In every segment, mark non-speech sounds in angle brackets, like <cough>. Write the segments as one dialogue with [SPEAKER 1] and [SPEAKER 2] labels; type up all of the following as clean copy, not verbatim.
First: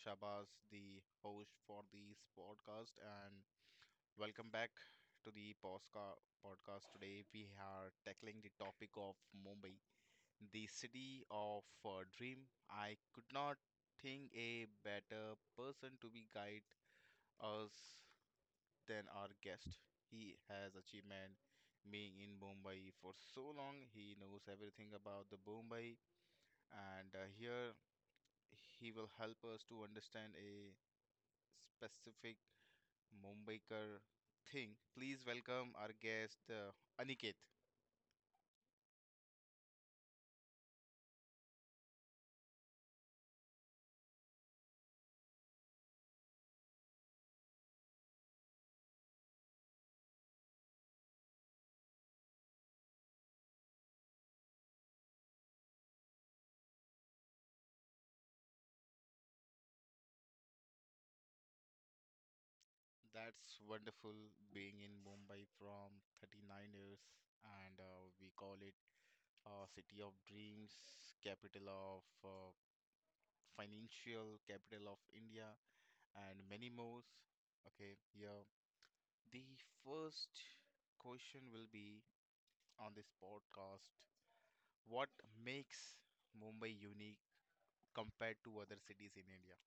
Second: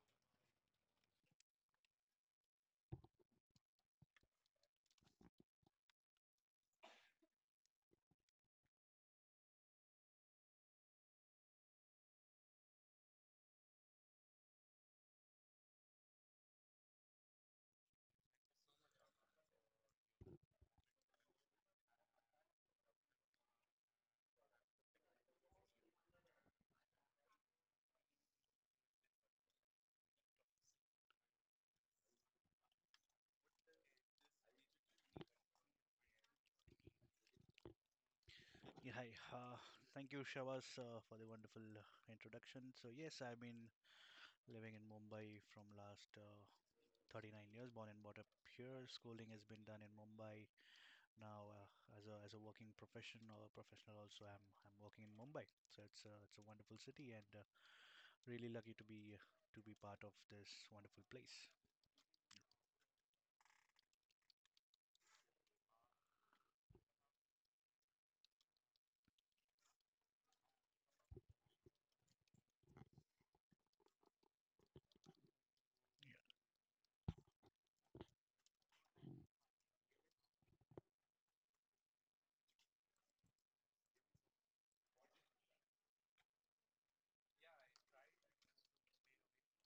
[SPEAKER 1] Shabaz, the host for this podcast, and welcome back to the Posca podcast. Today, we are tackling the topic of Mumbai, the city of dream. I could not think a better person to be guide us than our guest. He has achievement being in Mumbai for so long. He knows everything about the Mumbai, and here he will help us to understand a specific Mumbaikar thing. Please welcome our guest Aniket.
[SPEAKER 2] Yeah, hi. Thank you, Shavas, for the wonderful introduction. So, yes, I've been living in Mumbai from last 39 years, born and brought up here. Schooling has been done in Mumbai. Now, as a working professional also, I'm working in Mumbai. So it's a wonderful city, and really lucky to be part of this wonderful place.
[SPEAKER 1] That's wonderful being in Mumbai from 39 years, and we call it city of dreams, capital of financial, capital of India, and many more. Okay, yeah. The first question will be on this podcast, what makes Mumbai unique compared to other cities in India?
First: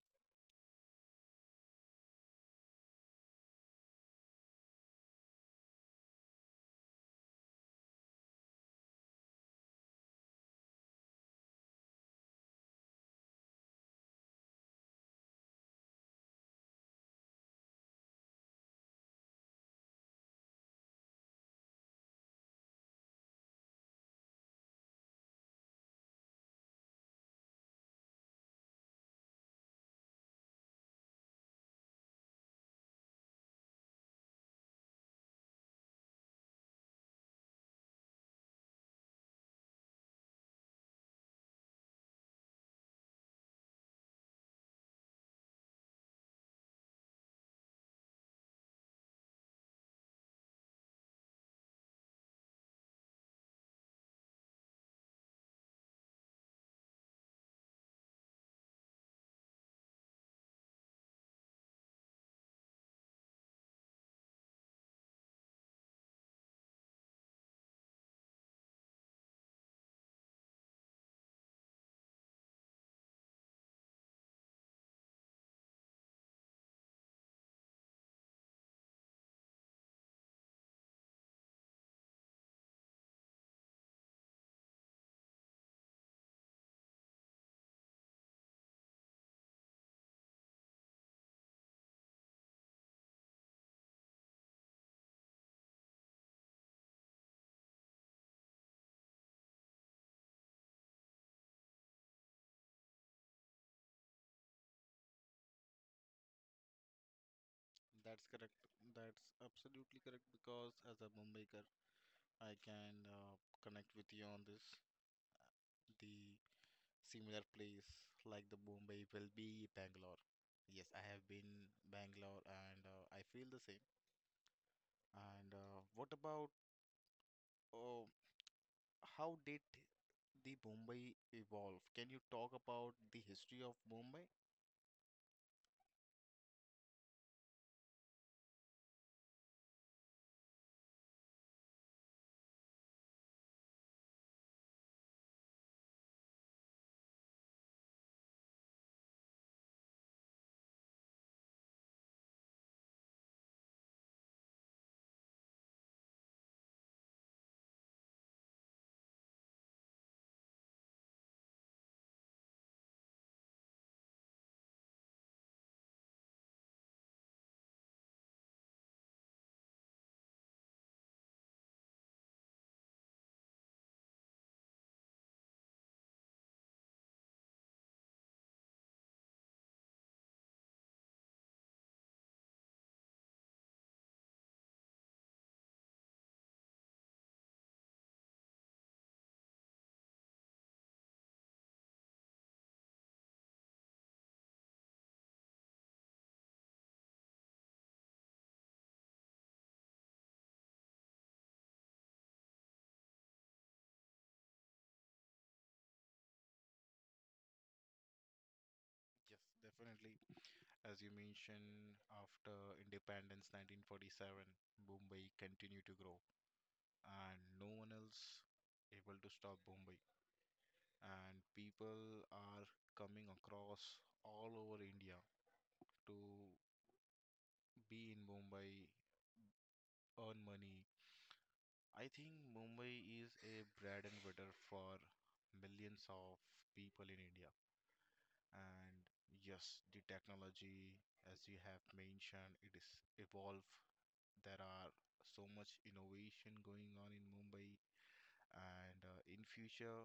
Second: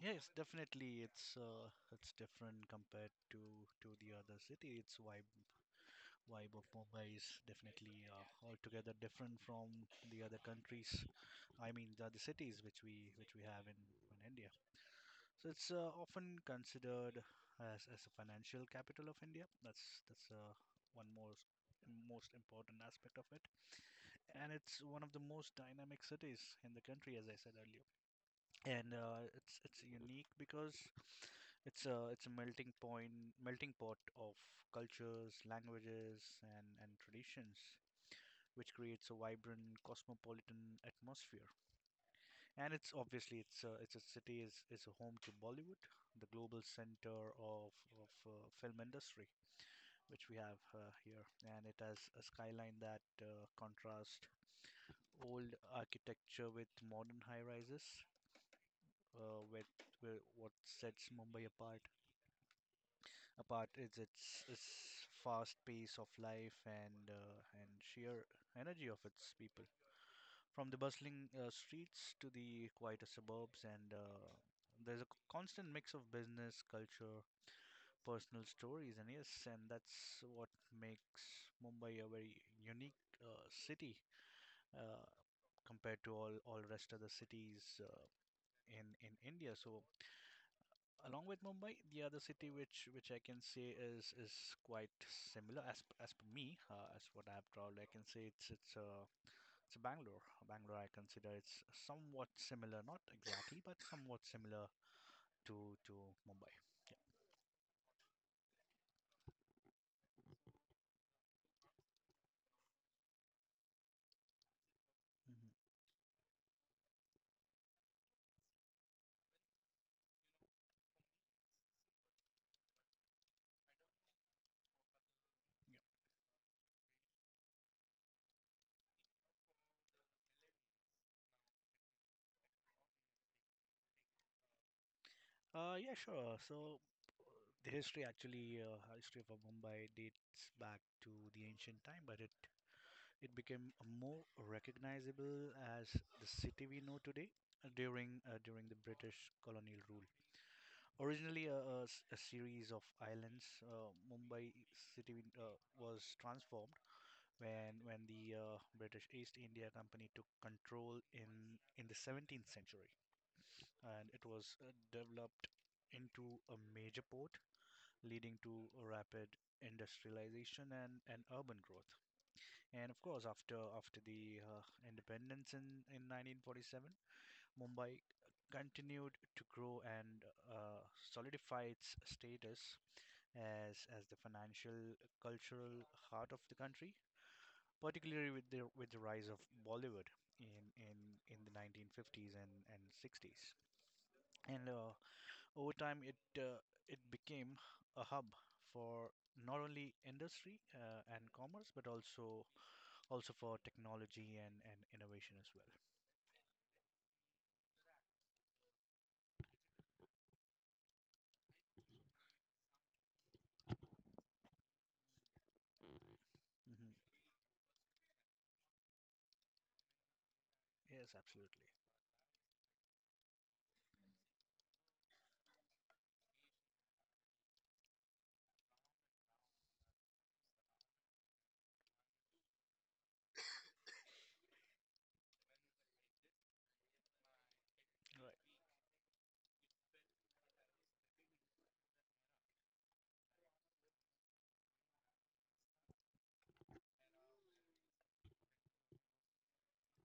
[SPEAKER 2] Yes, definitely, it's different compared to the other city. Its vibe of Mumbai is definitely altogether different from the other countries. I mean, the other cities which we have in India. So it's often considered as a financial capital of India. That's one more most important aspect of it, and it's one of the most dynamic cities in the country, as I said earlier. And it's unique because it's a melting pot of cultures, languages, and traditions, which creates a vibrant cosmopolitan atmosphere. And it's obviously it's a city is a home to Bollywood, the global center of film industry, which we have here, and it has a skyline that contrasts old architecture with modern high rises. Uh, with, with what sets Mumbai apart is its fast pace of life and sheer energy of its people. From the bustling streets to the quieter suburbs, and there's a constant mix of business, culture, personal stories, and yes, and that's what makes Mumbai a very unique city uh, compared to all rest of the cities in India. So along with Mumbai, the other city which I can say is quite similar as as per me as what I've traveled. I can say it's Bangalore. I consider it's somewhat similar, not exactly, but somewhat similar to to Mumbai.
[SPEAKER 1] That's correct. That's absolutely correct because as a Mumbaiker, I can connect with you on this.
[SPEAKER 2] Hmm.
[SPEAKER 1] The similar place like the Mumbai will be Bangalore. Yes, I have been Bangalore and I feel the same. And what about uh, how did the Mumbai evolve? Can you talk about the history of Mumbai?
[SPEAKER 2] Yeah, sure. So history of Mumbai dates back to the ancient time, but it became more recognizable as the city we know today during the British colonial rule. Originally a series of islands, Mumbai city was transformed when the British East India Company took control in the 17th century, and it was developed into a major port, leading to a rapid industrialization and urban growth. And of course, after the independence in 1947, Mumbai continued to grow and uh, solidify its status as the financial cultural heart of the country, particularly with the rise of Bollywood in in in the 1950s and 60s. And over time, it became a hub for not only industry and commerce, but also for technology and innovation as well.
[SPEAKER 1] Yes, definitely. As you mentioned, after independence 1947, Bombay continued to grow,
[SPEAKER 2] Hmm.
[SPEAKER 1] and no one else able to stop Bombay.
[SPEAKER 2] Yes,
[SPEAKER 1] And
[SPEAKER 2] absolutely.
[SPEAKER 1] people are coming across all over India to be in Mumbai, earn money. I think Mumbai is a bread and butter for millions of people in India.
[SPEAKER 2] Right.
[SPEAKER 1] And yes, the technology, as you have mentioned, it is evolve. There are so much innovation going on in Mumbai, and in future,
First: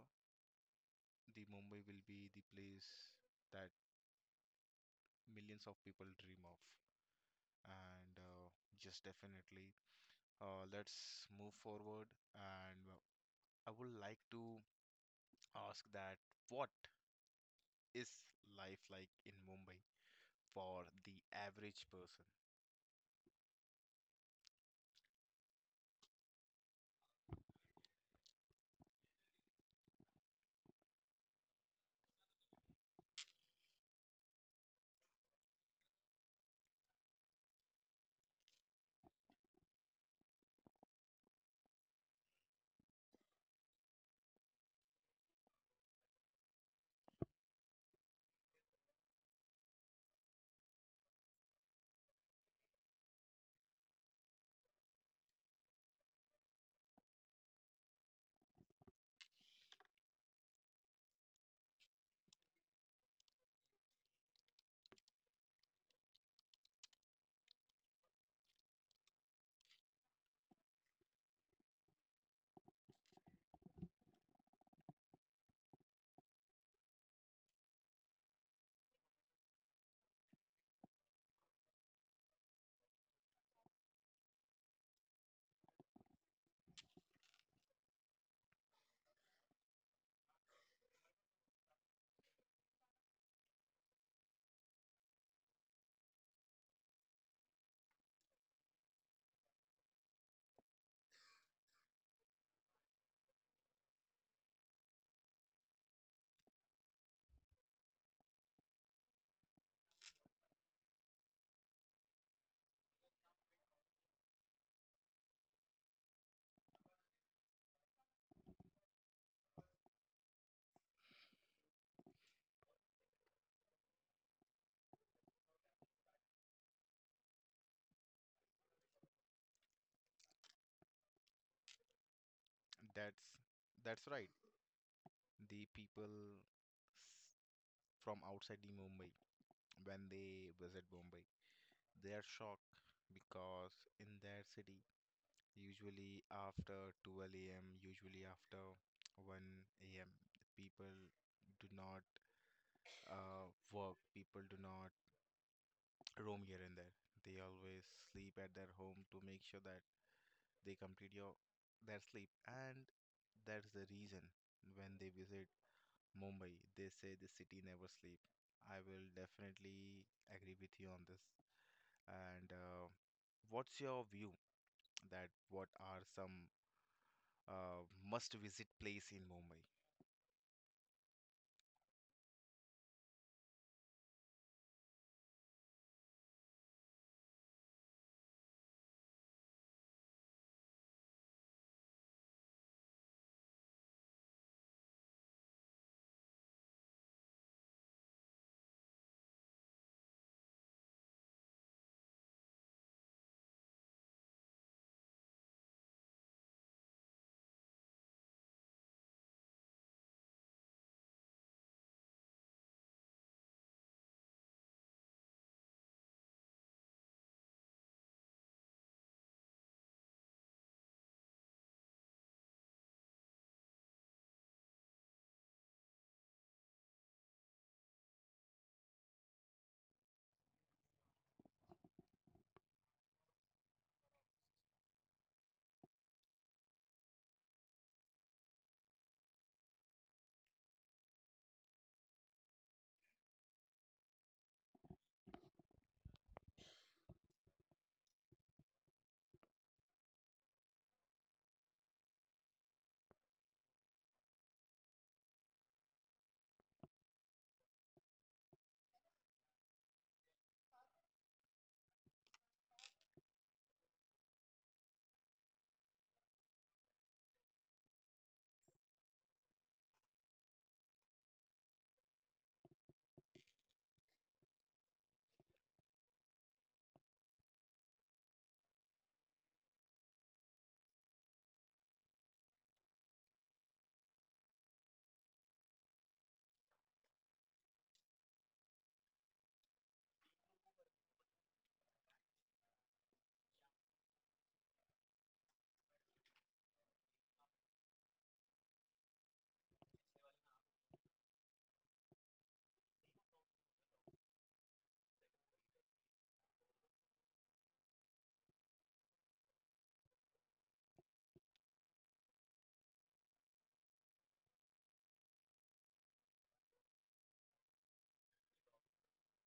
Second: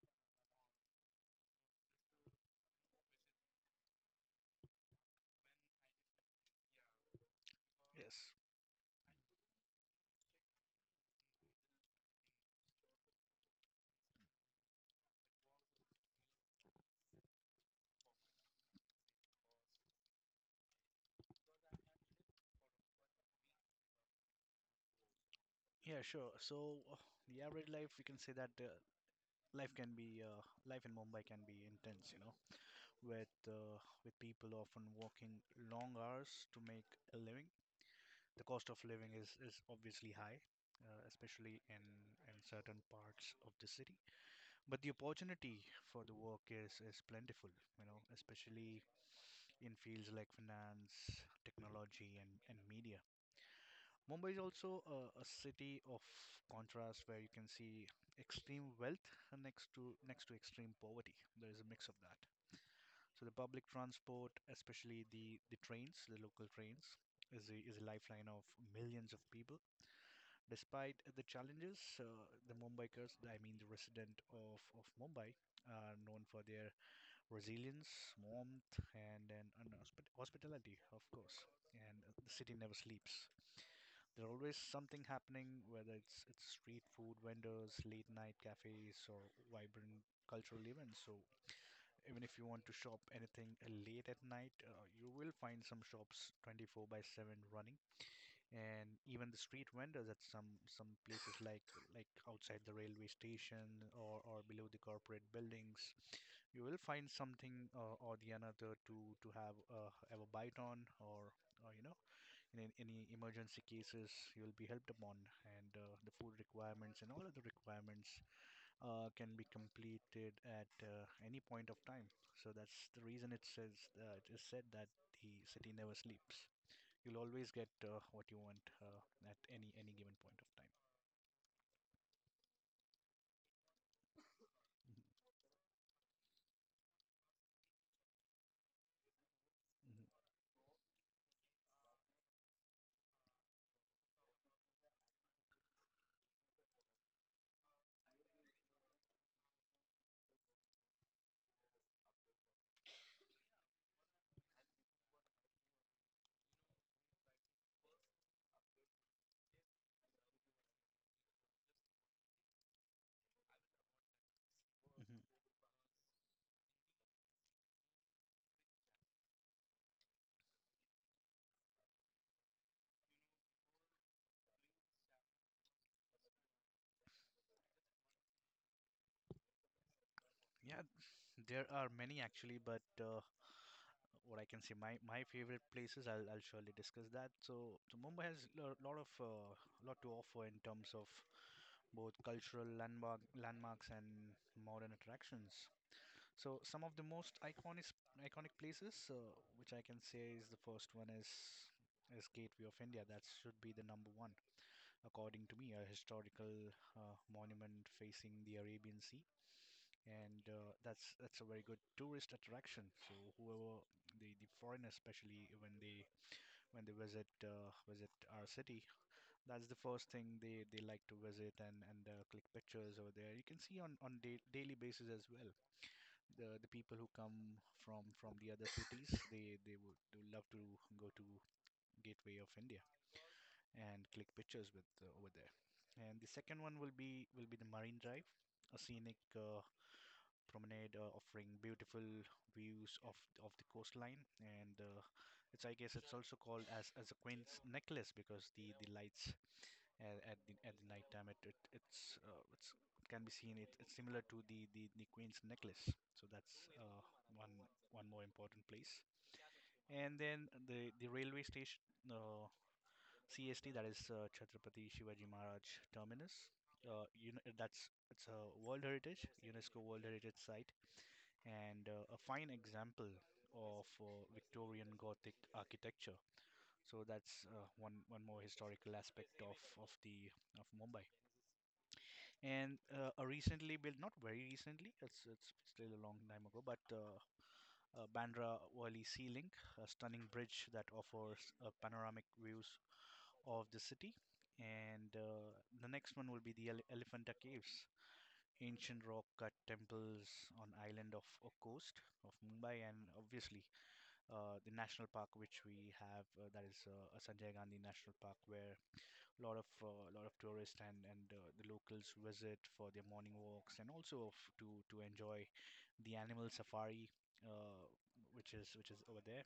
[SPEAKER 1] the Mumbai will be the place that millions of people dream of. And
[SPEAKER 2] Yes.
[SPEAKER 1] just definitely, let's move forward. And I would like to ask that what is life like in Mumbai for the average person?
[SPEAKER 2] Yeah, sure. So the average life, we can say that life can be uh, life in Mumbai can be intense, you know, with uh, with people often working long hours to make a living. The cost of living is obviously high, uh, especially in, in certain parts of the city. But the opportunity for the work is plentiful, you know, especially in fields like finance, technology, and media. Mumbai is also a city of contrast where you can see extreme wealth next to extreme poverty. There is a mix of that. So the public transport, especially the trains, the local trains, is is a lifeline of millions of people. Despite the challenges, the Mumbaikars, I mean the resident of Mumbai, are known for their resilience, warmth, and hospitality, of course. And the city never sleeps. There's always something happening, whether it's street food vendors, late night cafes, or vibrant cultural events. So even if you want to shop anything late at night, you will find some shops 24 by 7 running, and even the street vendors at some places like outside the railway station or below the corporate buildings, you will find something or the another to have a bite on or. Or, you know, in any emergency cases, you'll be helped upon, and the food requirements and all other requirements can be completed at any point of time. So that's the reason it says it is said that the city never sleeps. You'll always get what you want at any given point of time.
[SPEAKER 1] That's that's right.
[SPEAKER 2] Mhm.
[SPEAKER 1] The people s- from outside the Mumbai
[SPEAKER 2] Mhm.
[SPEAKER 1] when they visit Mumbai. They are shocked because in their city, usually after 12 a.m., usually after 1 a.m., people do not work, people do not roam here and there. They always sleep at their home to make sure that they complete your their sleep. And that's the reason when they
[SPEAKER 2] Mhm.
[SPEAKER 1] visit Mumbai, they say the city never sleep. I will definitely agree with you on this. And what's your view that what are some must visit place in Mumbai?
[SPEAKER 2] Yeah, there are many actually, but what I can say, my favorite places, I'll surely discuss that. So, so Mumbai has a lot of lot to offer in terms of both cultural landmarks and modern attractions. So some of the most iconic places, which I can say is the first one is Gateway of India. That should be the number one, according to me, a historical monument facing the Arabian Sea, and that's a very good tourist attraction. So whoever the foreigners, especially when they visit visit our city, that's the first thing they like to visit and click pictures over there. You can see on da daily basis as well the people who come from the other cities, they would love to go to Gateway of India and click pictures with over there. And the second one will be the Marine Drive, a scenic promenade offering beautiful views of the coastline. And it's, I guess, it's also called as a Queen's Necklace because the lights at the night time. It's, it can be seen. It's similar to the Queen's necklace. So that's one one more important place. And then the railway station, uh, CST, that is Chhatrapati Shivaji Maharaj Terminus. You know, that's it's a World Heritage UNESCO World Heritage site and a fine example of Victorian Gothic architecture. So that's one more historical aspect of the of Mumbai, and a recently built, not very recently, it's still a long time ago, but Bandra Worli Sea Link, a stunning bridge that offers panoramic views of the city. And the next one will be the Elephanta Caves, ancient rock cut temples on island of a coast of Mumbai, and obviously the national park which we have, that is a Sanjay Gandhi National Park, where lot of tourists and the locals visit for their morning walks and also to enjoy the animal safari uh, which is over there.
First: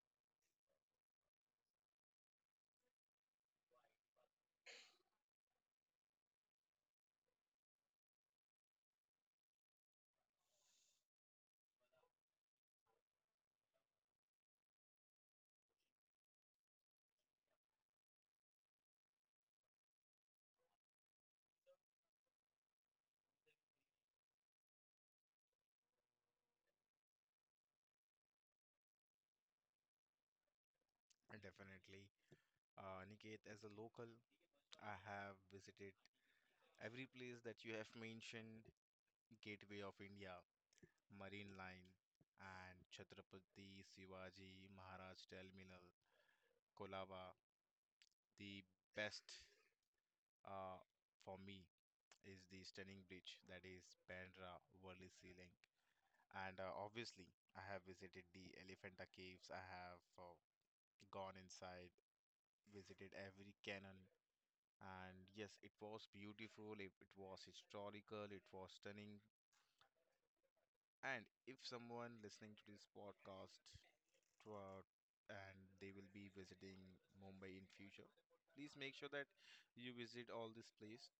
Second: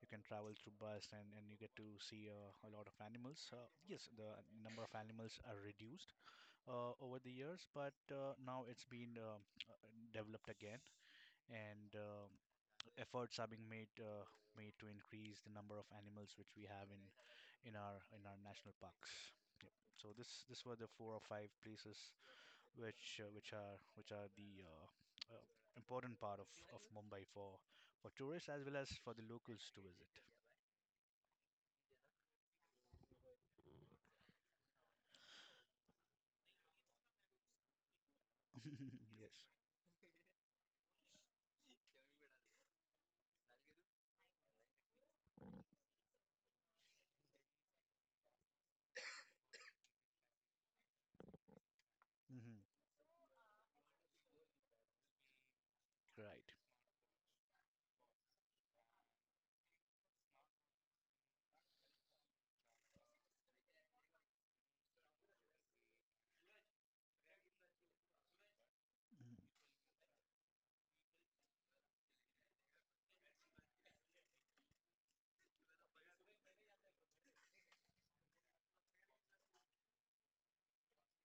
[SPEAKER 2] You can travel through bus and you get to see a lot of animals. Yes, the number of animals are reduced over the years, but now it's been uh, developed again, and efforts are being made made to increase the number of animals which we have in in our national parks. Yep. So this were the four or five places which which are the uh, important part of Mumbai for tourists as well as for the locals to visit.
[SPEAKER 1] And definitely. Niket, as a local, I have visited every place that you have mentioned,
[SPEAKER 2] <laughs> Yes.
[SPEAKER 1] Gateway of India, Marine Line, and Chhatrapati Shivaji Maharaj Terminal, Kolaba. The best uh, for me is the
[SPEAKER 2] Hmm.
[SPEAKER 1] stunning bridge that is Bandra Worli Sea Link.
[SPEAKER 2] Right.
[SPEAKER 1] And obviously, I have visited the Elephanta Caves. I have gone inside, visited every canal. And yes, it was beautiful, it was historical, it was stunning.
[SPEAKER 2] Mm-hmm.
[SPEAKER 1] And if someone listening to this podcast throughout and they will be visiting Mumbai in future, please make sure that you visit all this place.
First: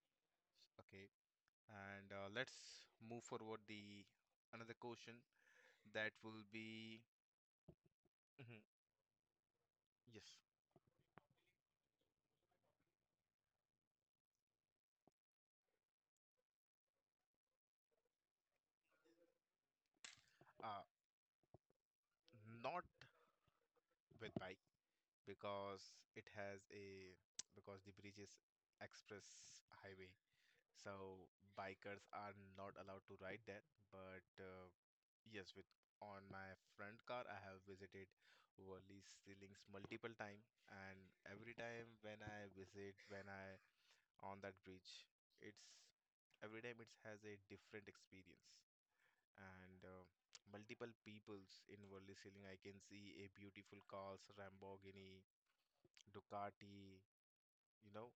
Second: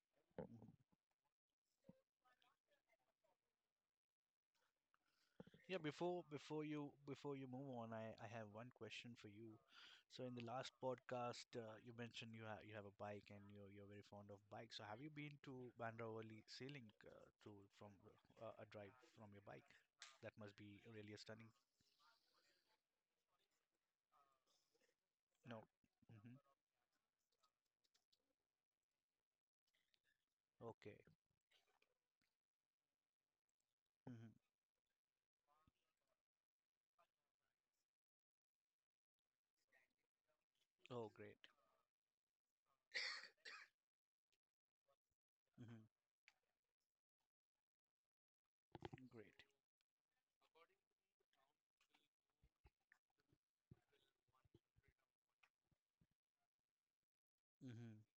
[SPEAKER 1] Okay, and let's move forward the another question
[SPEAKER 2] Yeah,
[SPEAKER 1] that
[SPEAKER 2] before
[SPEAKER 1] will
[SPEAKER 2] before you
[SPEAKER 1] be.
[SPEAKER 2] move on, I
[SPEAKER 1] <laughs>
[SPEAKER 2] have
[SPEAKER 1] Mhm.
[SPEAKER 2] one question for you. So in
[SPEAKER 1] Yes,
[SPEAKER 2] the last podcast, you mentioned you have a bike and you're very fond of bikes. So have you been to Bandra Valley sailing to from a drive from your bike? That must be
[SPEAKER 1] uh,
[SPEAKER 2] really a stunning.
[SPEAKER 1] not with bike,
[SPEAKER 2] No.
[SPEAKER 1] because it
[SPEAKER 2] Hmm.
[SPEAKER 1] has a <tsk> because the bridge is express highway,
[SPEAKER 2] Okay.
[SPEAKER 1] so bikers are not allowed to ride that. But
[SPEAKER 2] Hmm.
[SPEAKER 1] yes, with on my friend car, I have visited Worli ceilings multiple time, and
[SPEAKER 2] Oh, great.
[SPEAKER 1] every time when I visit, when I on that bridge, it's
[SPEAKER 2] Hmm.
[SPEAKER 1] every time it has a different experience,
[SPEAKER 2] Great.
[SPEAKER 1] and multiple peoples in Worli ceiling. I can see a beautiful cars, Lamborghini, Ducati, you
[SPEAKER 2] Hmm.
[SPEAKER 1] know,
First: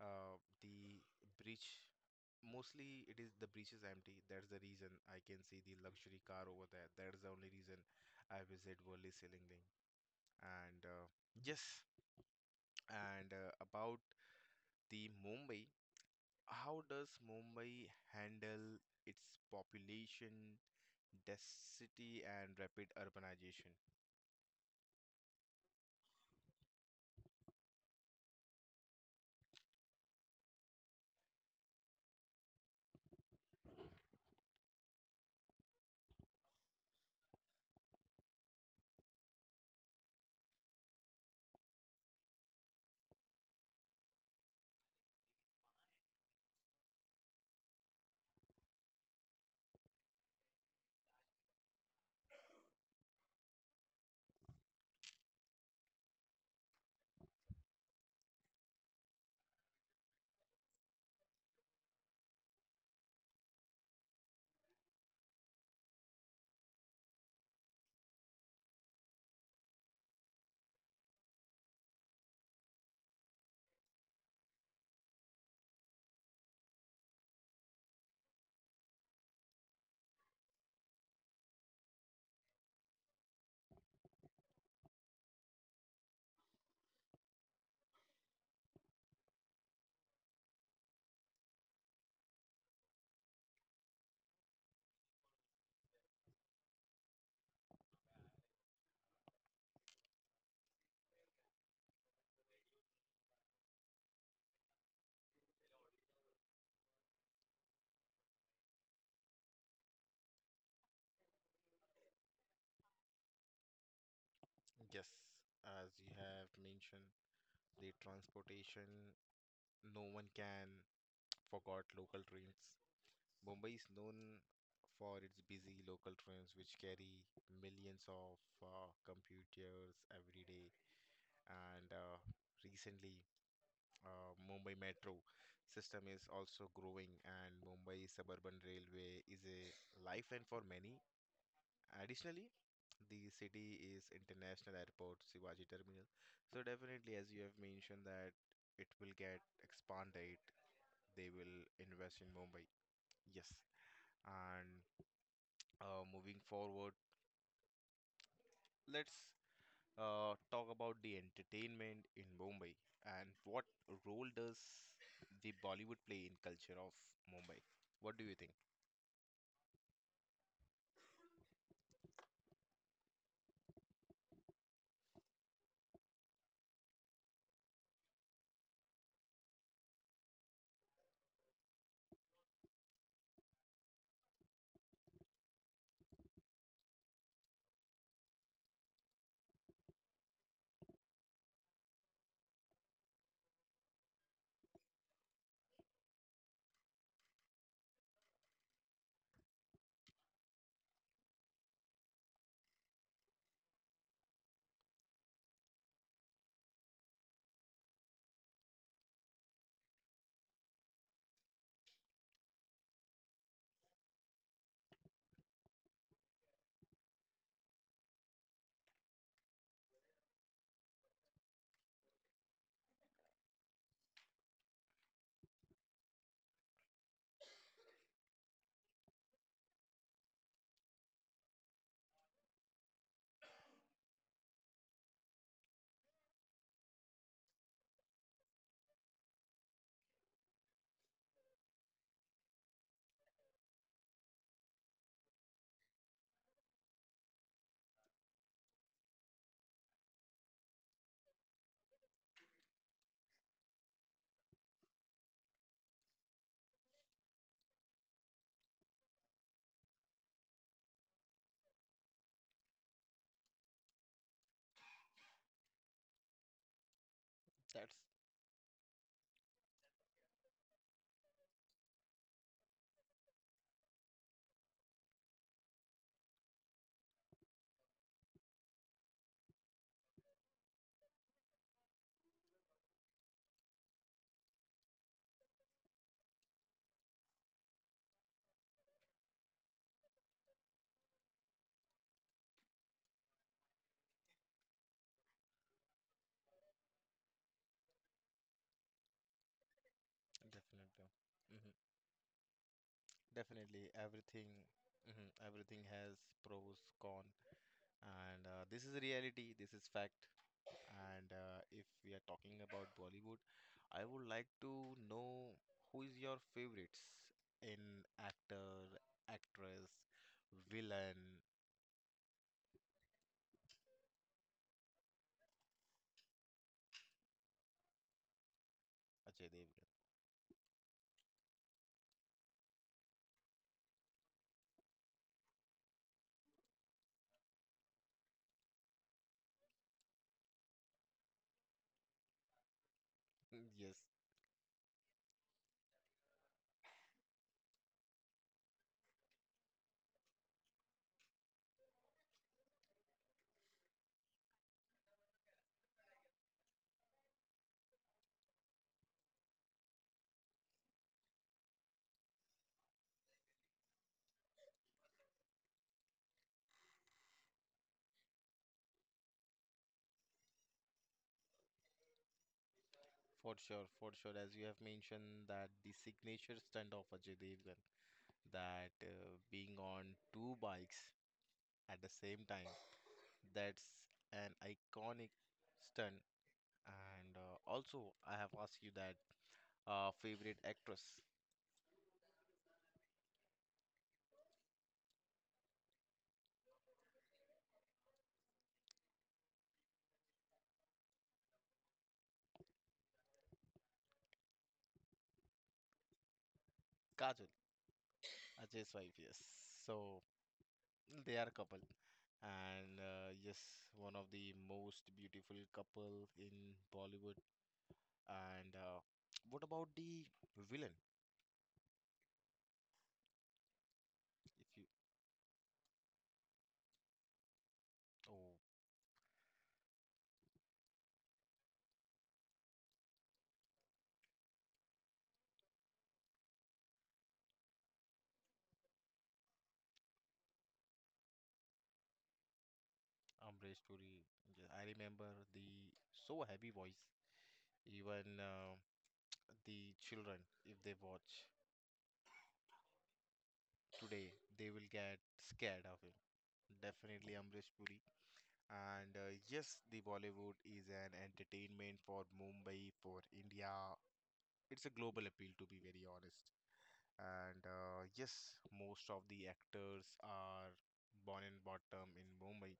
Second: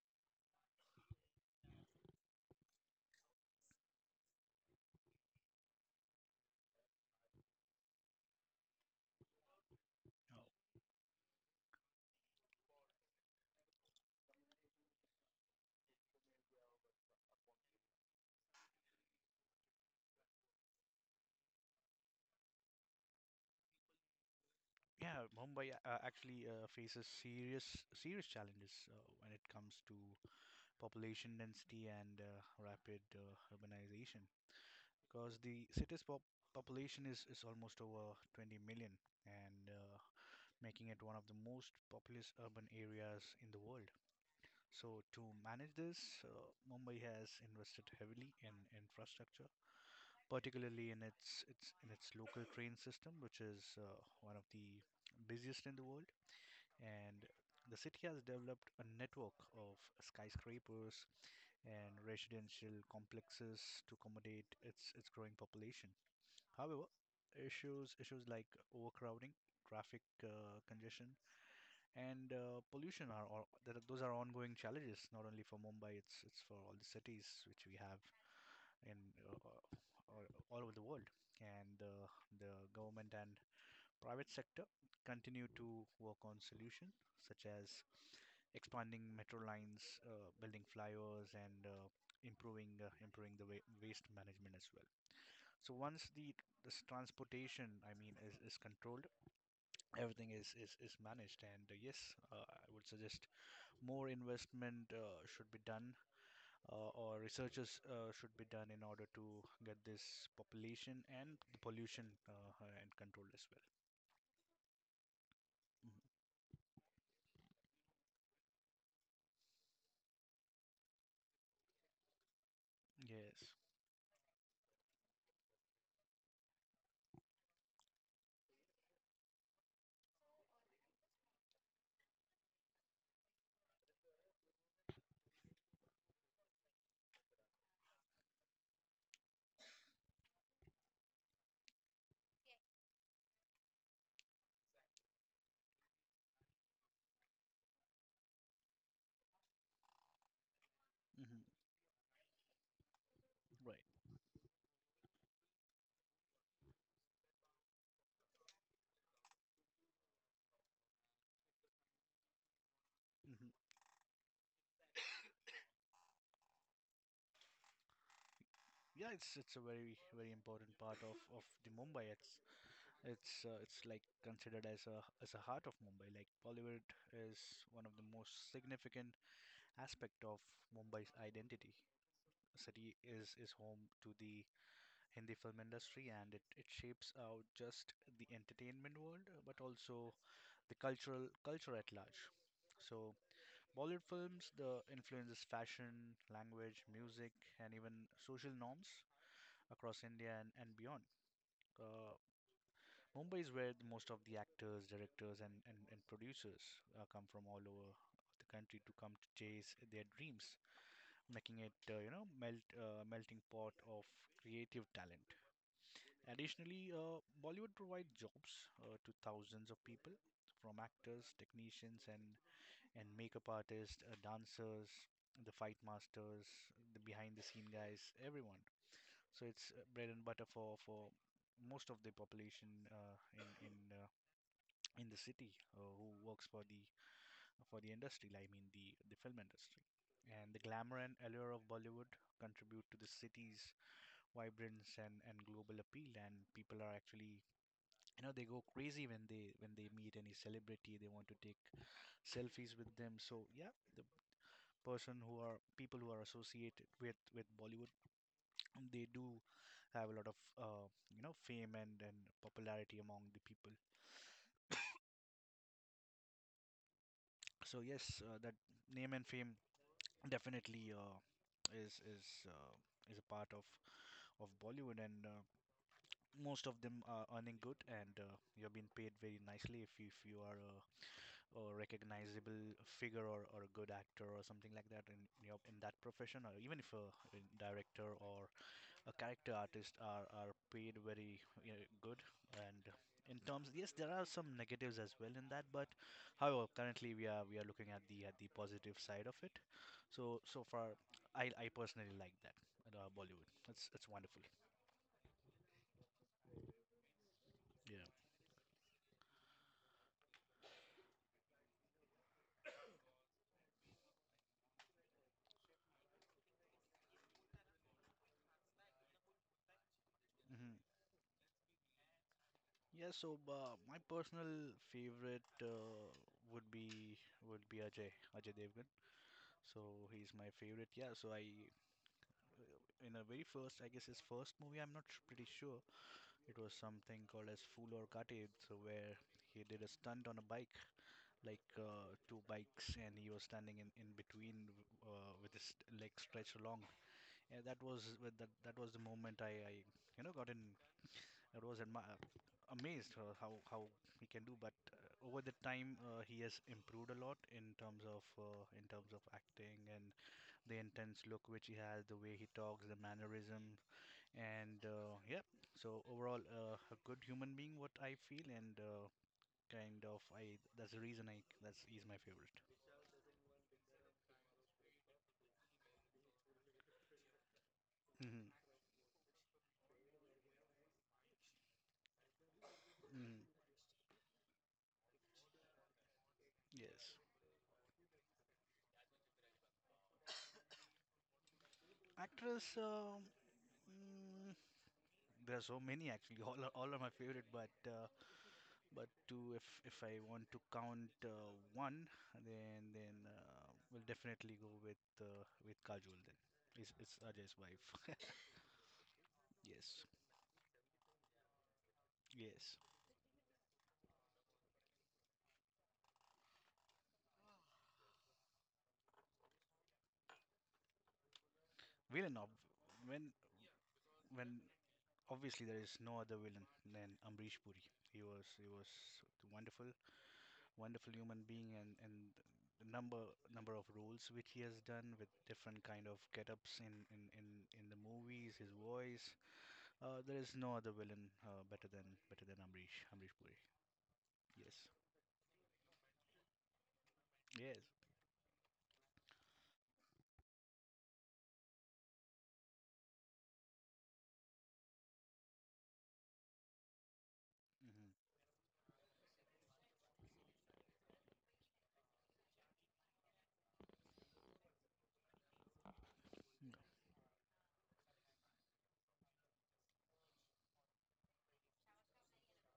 [SPEAKER 1] the breach. Mostly it is the breach is empty. That's the reason I can see the luxury car over there. That's the only reason I visit Worli Silingling.
[SPEAKER 2] Oh,
[SPEAKER 1] And yes, and about the Mumbai, how does Mumbai handle its population, density, and rapid urbanization?
[SPEAKER 2] yeah. Mumbai actually faces serious challenges when it comes to population density and rapid urbanization because the city's population is almost over 20 million and making it one of the most populous urban areas in the world. So, to manage this, uh, Mumbai has invested heavily in infrastructure, particularly in in its local train system, which is one of the busiest in the world. And the city has developed a network of skyscrapers and residential complexes to accommodate its growing population. However, issues like overcrowding, traffic congestion, and pollution are those are ongoing challenges. Not only for Mumbai, it's for all the cities which we have in uh, uh, all over the world. And the government and Private sector continue to work on solutions such as expanding metro lines, building flyovers, and improving the waste management as well. So once the this transportation, I mean, is controlled, everything is managed. And yes, I would suggest more investment should be done, or researches should be done in order to get this population and the pollution and controlled as well.
[SPEAKER 1] Yes, as you have mentioned, the transportation, no one can forgot local trains.
[SPEAKER 2] Mhm. Yes.
[SPEAKER 1] Mumbai is known for its busy local trains, which carry millions of computers every day. And recently, Mumbai Metro system is also growing, and Mumbai Suburban Railway is a lifeline for many. Additionally, the city is international airport Shivaji Terminal. So definitely, as you have mentioned that it will get expanded, they
[SPEAKER 2] Mhm.
[SPEAKER 1] will invest in Mumbai. Yes.
[SPEAKER 2] Right.
[SPEAKER 1] And moving forward, let's talk about the entertainment in Mumbai, and what
[SPEAKER 2] Hmm.
[SPEAKER 1] role does the Bollywood play in culture of Mumbai? What do you think?
[SPEAKER 2] Yeah, it's a very very important part of the Mumbai. It's like considered as a heart of Mumbai. Like, Bollywood is one of the most significant aspect of Mumbai's identity. The city is home to the Hindi film industry, and it shapes out just the entertainment world, but also the cultural culture at large. So Bollywood films, the influences fashion, language, music, and even social norms across India and beyond. Uh, Mumbai is where the most of the actors, directors, and producers come from all over the country to come to chase their dreams, making it, melting pot of creative talent. Additionally, Bollywood provides jobs to thousands of people, from actors, technicians, and makeup artists, dancers, the fight masters, the behind the scene guys, everyone. So it's bread and butter for most of the population, in the city, who works for the industry. I mean, the film industry. And the glamour and allure of Bollywood contribute to the city's vibrance and global appeal. And people are actually, they go crazy when they meet any celebrity. They want to take selfies with them. So yeah, the person who are people who are associated with Bollywood, they do have a lot of fame and popularity among the people. So
[SPEAKER 1] That's
[SPEAKER 2] yes, that name and fame definitely is is uh, is a part of Bollywood. And, most of them are earning good, and, you're being paid very nicely if if you are a recognizable figure, or a good actor or something like that in your in that profession, or even if a director or a character artists are paid very, you know, good. And in terms, yes, there are some negatives as well in that. But however, currently, we are looking at the positive side of it, so so far.
[SPEAKER 1] definitely,
[SPEAKER 2] i
[SPEAKER 1] hmm
[SPEAKER 2] i personally like that, Bollywood.
[SPEAKER 1] definitely
[SPEAKER 2] It's wonderful.
[SPEAKER 1] everything. Mhm. Everything has pros, con,
[SPEAKER 2] Yeah.
[SPEAKER 1] and this is reality. This is fact. And if we are talking about Bollywood, I would like to know who is your favorites in actor, actress,
[SPEAKER 2] Hmm.
[SPEAKER 1] villain,
[SPEAKER 2] Yeah, so my personal favorite, would be would be Ajay, Ajay Devgan.
[SPEAKER 1] Ajay
[SPEAKER 2] So
[SPEAKER 1] Devgn.
[SPEAKER 2] he's my favorite. Yeah, so I, uh, in a very first, I guess, his first movie, I'm not pretty sure. It was something called as Fool or Katib, so where he did a stunt on a bike, like, two bikes, and he was
[SPEAKER 1] <laughs>
[SPEAKER 2] standing in,
[SPEAKER 1] Yes,
[SPEAKER 2] in between, with his leg stretched along. And that was the moment I, got in. I was amazed, how he can do. But over the time, he has improved a lot, in terms of acting, and the intense look which he has, the way he talks, the mannerism. And, yeah, so overall, a good human being, what I feel. And kind of I that's the reason I that's he's my favorite.
[SPEAKER 1] for sure, for sure. As you have mentioned that the signature stunt of Ajay Devgn,
[SPEAKER 2] Hmm.
[SPEAKER 1] that being on two bikes at the same time,
[SPEAKER 2] Hmm.
[SPEAKER 1] that's an iconic stunt.
[SPEAKER 2] Yes.
[SPEAKER 1] And also, I have asked you that favorite actress,
[SPEAKER 2] Actress, mm, there are so many actually. <laughs> All are my favorite. But to if I want to count, one, then we'll definitely go, with Kajol. Then it's
[SPEAKER 1] Kajol.
[SPEAKER 2] Ajay's wife.
[SPEAKER 1] Ajay's wife, yes.
[SPEAKER 2] <laughs> Yes,
[SPEAKER 1] So they are a couple,
[SPEAKER 2] yes.
[SPEAKER 1] and yes, one of the most beautiful couple in Bollywood. And what about the villain?
[SPEAKER 2] villain of when when
[SPEAKER 1] If you
[SPEAKER 2] Obviously, there is no other villain than Ambrish Puri. He was
[SPEAKER 1] oh,
[SPEAKER 2] he was wonderful. Wonderful human being. And the number of roles which he has done with different kind of get-ups in the movies, his voice. There is no other villain, better than Ambrish Puri.
[SPEAKER 1] Amresh Puri, yeah, I
[SPEAKER 2] Yes,
[SPEAKER 1] remember the so heavy voice.
[SPEAKER 2] yes.
[SPEAKER 1] Even the children, if they watch today, they will get scared of him. Definitely Amrish Puri.
[SPEAKER 2] Hmm.
[SPEAKER 1] And yes, the Bollywood is an entertainment for Mumbai, for India, it's a global appeal, to be very honest. And yes, most of the actors are born and bottom in Mumbai.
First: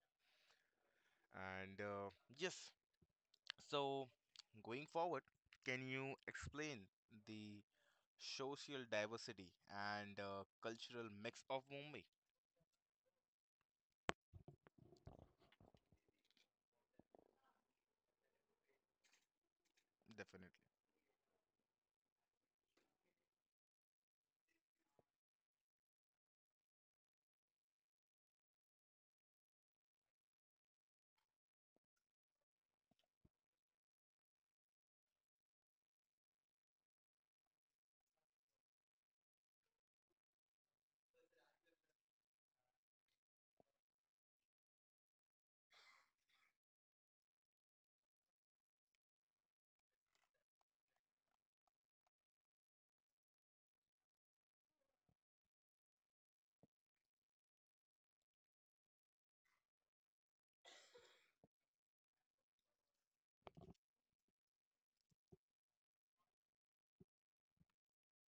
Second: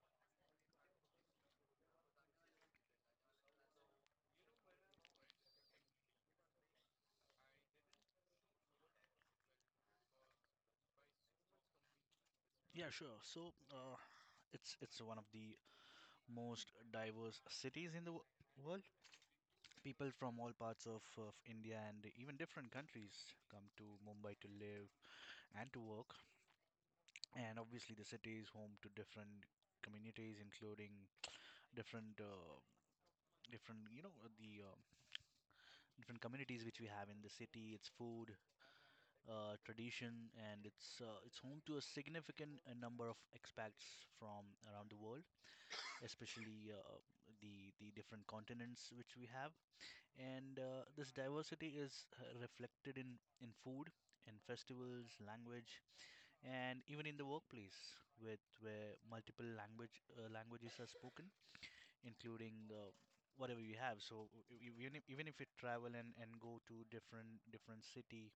[SPEAKER 1] And yes, so going forward, can you explain the social diversity and cultural mix of Mumbai?
[SPEAKER 2] Yeah, sure. So, it's one of the most diverse cities in the world. People from all
[SPEAKER 1] Definitely,
[SPEAKER 2] parts of India and even different countries come to Mumbai to live and to work. And obviously, the city is home to different communities, including different, different, you know, the different communities which we have in the city. Its food, tradition, and it's home to a significant number of expats from around the world, especially, the different continents which we have. And, this diversity is reflected in food, in festivals, language, and even in the workplace, with where multiple language languages are spoken, including, whatever you have. So even if you travel and go to different city,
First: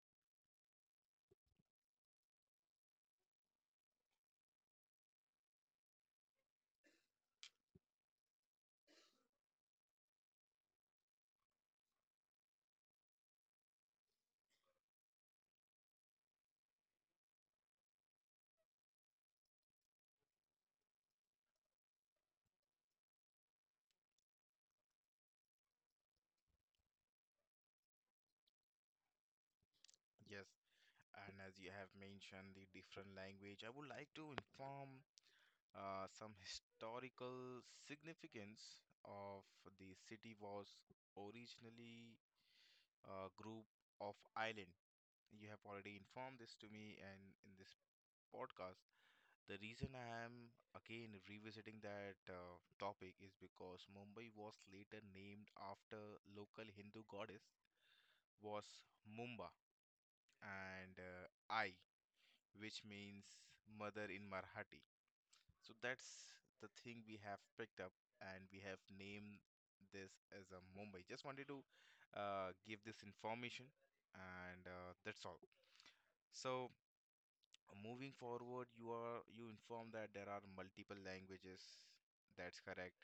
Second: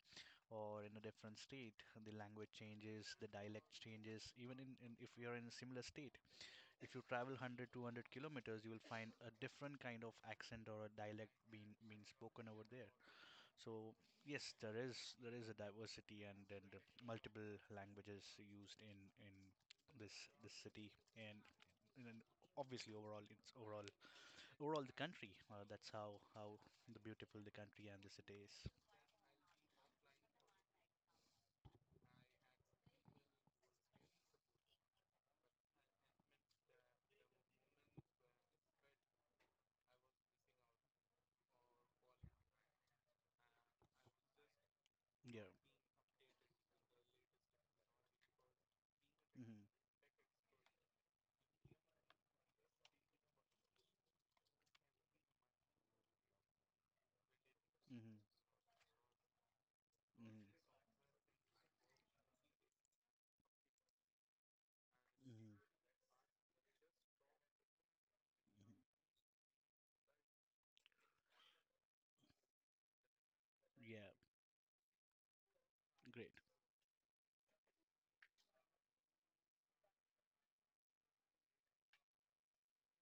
[SPEAKER 2] or in a different state, the language changes, the dialect changes. Even in if you are in a similar state, if you travel 100 200 kilometers, you will find a different kind of accent or a dialect being spoken over there. So yes, there is a diversity, and then the multiple languages used in this this city, and and then obviously overall it's overall overall the country. That's how the beautiful the country and the city is.
[SPEAKER 1] yes. And as you have mentioned the different language, I would like to inform some historical significance of the city was originally a group of island.
[SPEAKER 2] Yeah.
[SPEAKER 1] You have already informed this to me, and in this podcast,
[SPEAKER 2] Mhm.
[SPEAKER 1] the reason I am again revisiting that topic is because Mumbai was later named after local Hindu goddess
[SPEAKER 2] Mhm.
[SPEAKER 1] was Mumba,
[SPEAKER 2] Mhm.
[SPEAKER 1] and I, which means mother in Marathi.
[SPEAKER 2] Mhm.
[SPEAKER 1] So that's the thing we have picked up, and we have
[SPEAKER 2] Mhm.
[SPEAKER 1] named this as a Mumbai. Just wanted to give this information,
[SPEAKER 2] Yeah.
[SPEAKER 1] and that's all.
[SPEAKER 2] Great.
[SPEAKER 1] So moving forward, you inform that there are multiple languages. That's correct.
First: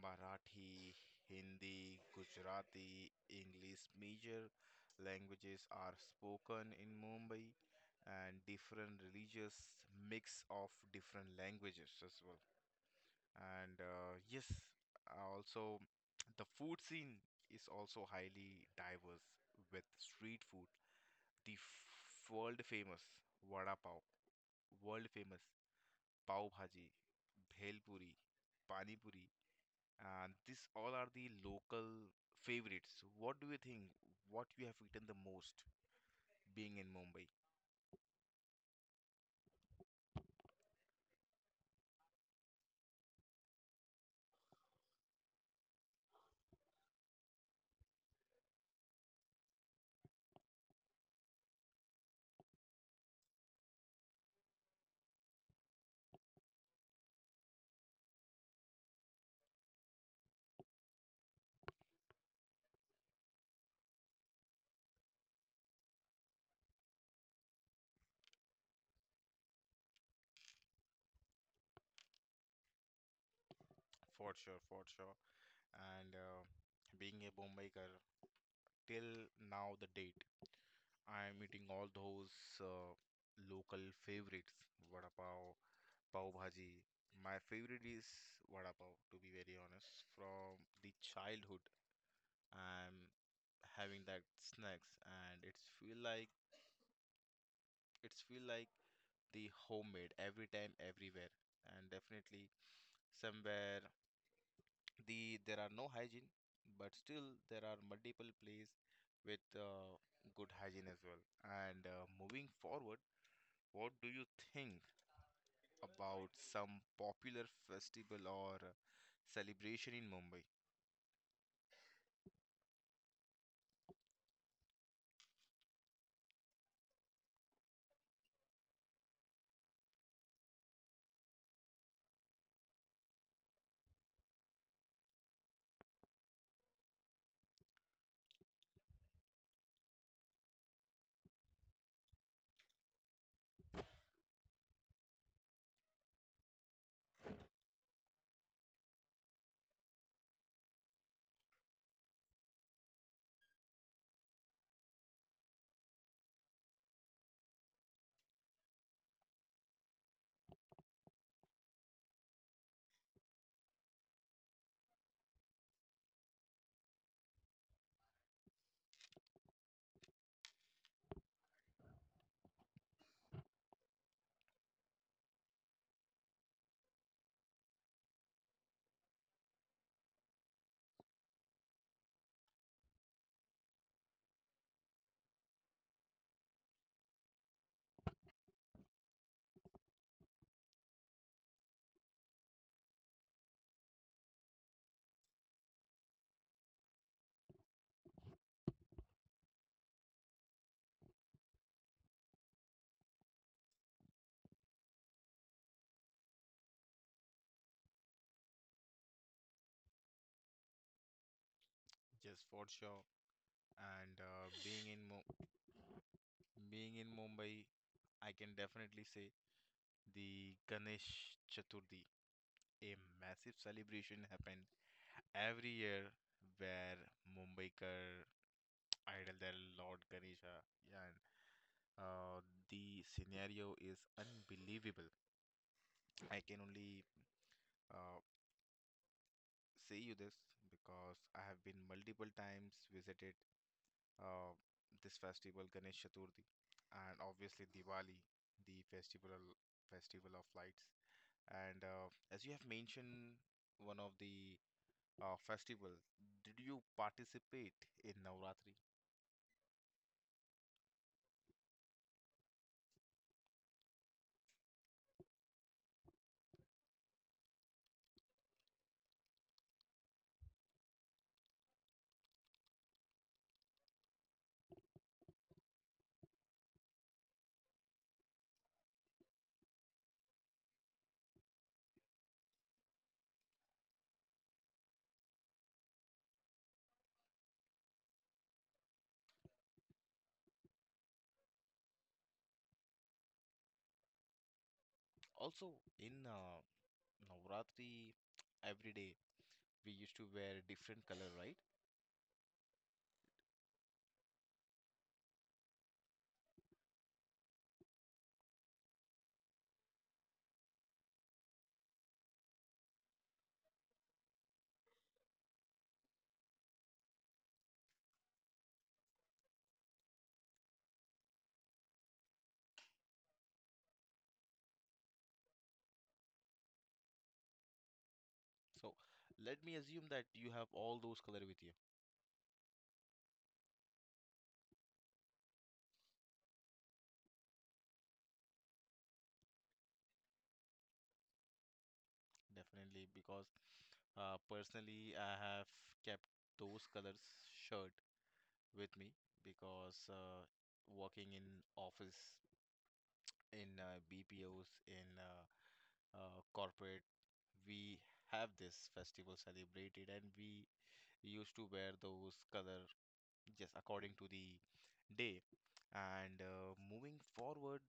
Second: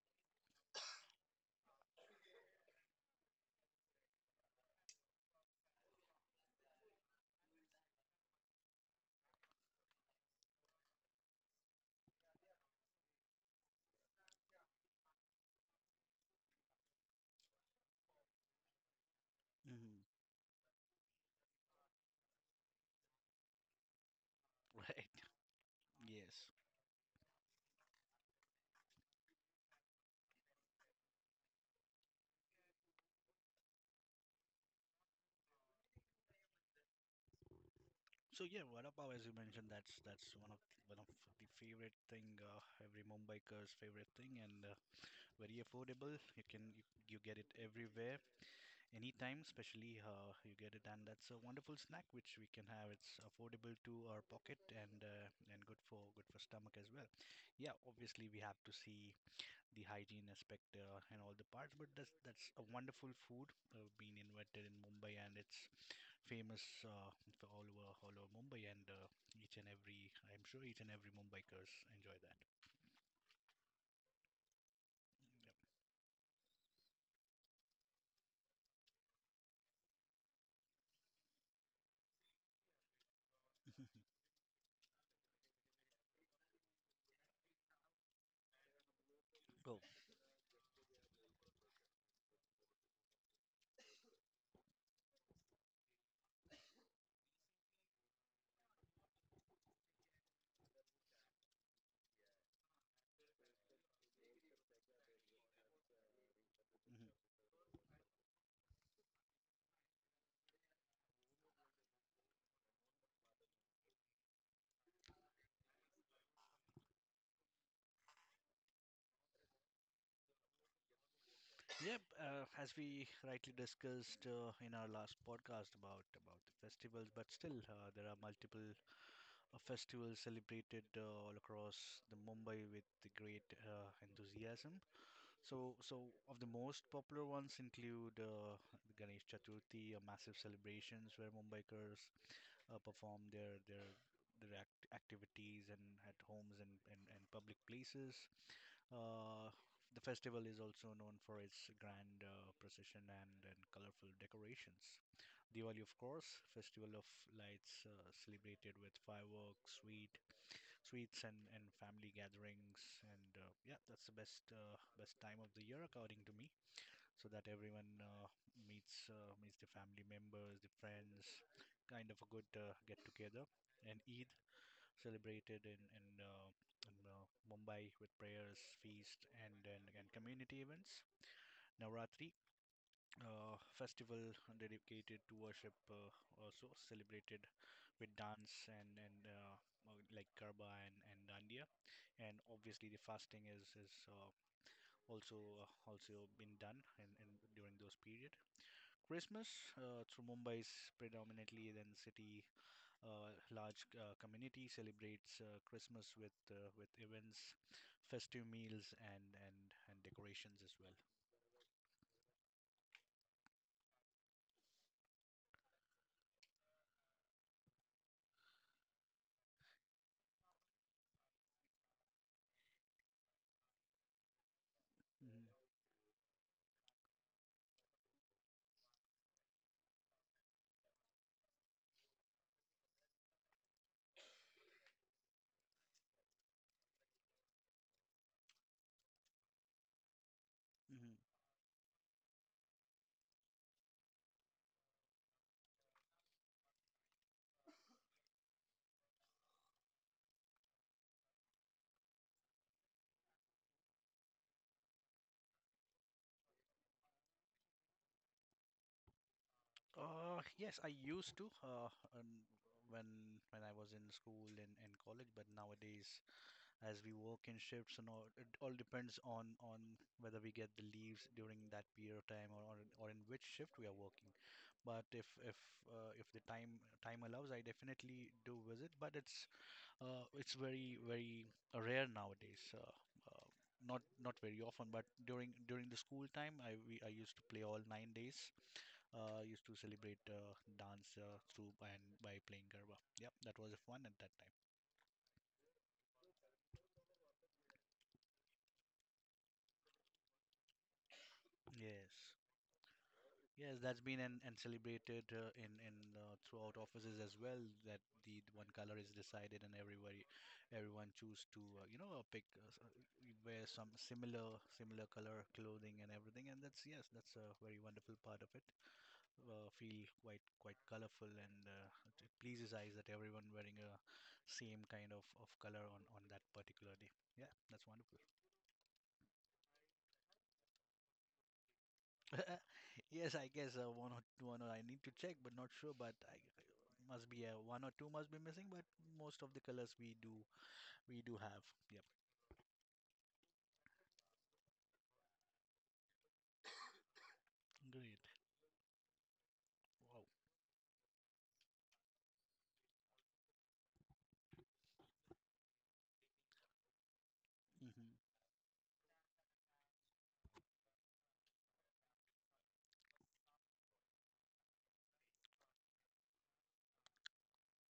[SPEAKER 1] Marathi, Hindi, Gujarati, English, major languages are spoken in Mumbai, and different religious mix of different languages as well. And yes, also the food scene is also highly diverse with
[SPEAKER 2] Mhm.
[SPEAKER 1] street food, the f world famous vada pav,
[SPEAKER 2] <laughs> Right.
[SPEAKER 1] world famous
[SPEAKER 2] Yes.
[SPEAKER 1] pav bhaji, bhel puri, pani puri, and these all are the local favorites. What do you think? What you have eaten the most being in Mumbai?
[SPEAKER 2] So yeah, vada pav, as you mentioned, that's one of the favorite thing, every Mumbaiker's favorite thing, and, very affordable. You get it everywhere, anytime. Especially, you get it, and that's a wonderful snack which we can have. It's affordable to our pocket, and good for stomach as well. Yeah, obviously we have to see the hygiene aspect, and all the parts. But that's a wonderful food, being invented in Mumbai, and it's famous, for all over Mumbai. And, each and every I'm sure each and every Mumbaikers enjoy that.
[SPEAKER 1] For sure, for sure. And being a Mumbaiker till now, the date. I'm eating all those uh, local favorites, vada pav, pav bhaji. My favorite is vada pav, to be very honest. From the childhood, I'm having that snacks, and it's feel like the homemade every time, everywhere, and definitely somewhere the there are no hygiene, but
[SPEAKER 2] <laughs>
[SPEAKER 1] still there are multiple places with good hygiene as well. And moving forward, what do you think about some popular festival or celebration in Mumbai?
[SPEAKER 2] Yep, as we rightly discussed, in our last podcast about the festivals. But still, there are multiple festivals celebrated, all across the Mumbai with the great, enthusiasm. So, of the most popular ones include, the Ganesh Chaturthi, massive celebrations where Mumbaikars, perform activities, and at homes, and public places. Uh, the festival is also known for its grand, procession and colorful decorations. Diwali, of course, festival of lights, celebrated with fireworks, sweets, and family gatherings. And, yeah, that's the best time of the year, according to me, so that everyone, meets the family members, the friends, kind of a good, get together. And Eid celebrated, in Mumbai, with prayers, feast, and community events. Navratri, festival dedicated to worship, also celebrated with dance, and like Garba and Dandiya, and obviously the fasting is also also been done in during those period. Christmas, through Mumbai is predominantly then city, a large, community celebrates, Christmas, with events, festive meals, and decorations as well.
[SPEAKER 1] Just for sure. And being in Mumbai, I can definitely say the Ganesh Chaturthi, a massive celebration happened
[SPEAKER 2] Hmm.
[SPEAKER 1] every year where Mumbaikar idol their Lord Ganesha, and uh, the scenario is unbelievable. I can only uh, say you this
[SPEAKER 2] Hmm.
[SPEAKER 1] because I have been multiple times visited uh, this festival, Ganesh Chaturthi, and obviously Diwali, the festival of lights. And as you have mentioned, one of the festival, did you participate in Navratri?
[SPEAKER 2] Yes, I used to, when I was in school and college, but nowadays, as we work in shifts and all, it all depends on whether we get the leaves during that period of time, or in which shift we are working. But if the time allows, I definitely do visit. But it's very very rare nowadays. Uh, not very often, but during the school time, I used to play all 9 days. Used to celebrate, dance, through and by playing garba. Yeah, that was fun at that time.
[SPEAKER 1] Also, in Navratri, every day we used to wear different color, right?
[SPEAKER 2] Yes. Yes, that's been, and celebrated, in throughout offices as well. That The one color is decided, and everyone choose to, pick, wear some similar color clothing and everything. And that's yes, that's a very wonderful part of it. Feel quite colorful, and, it pleases eyes that everyone wearing a same kind of color on that particular day. Yeah, that's wonderful.
[SPEAKER 1] So let me assume that you have all those color with you,
[SPEAKER 2] <laughs> Yes, I guess, one or One or I need to check, but not sure. But I must be, one or two must be missing. But most of the colors we do have. Yep.
[SPEAKER 1] definitely, because personally I have kept those colors shirt
[SPEAKER 2] Great.
[SPEAKER 1] with me because
[SPEAKER 2] Wow.
[SPEAKER 1] working in office, in BPOs, in corporate, we
[SPEAKER 2] Mm-hmm.
[SPEAKER 1] have this festival celebrated and we used to wear those color just according to the day. And moving forward,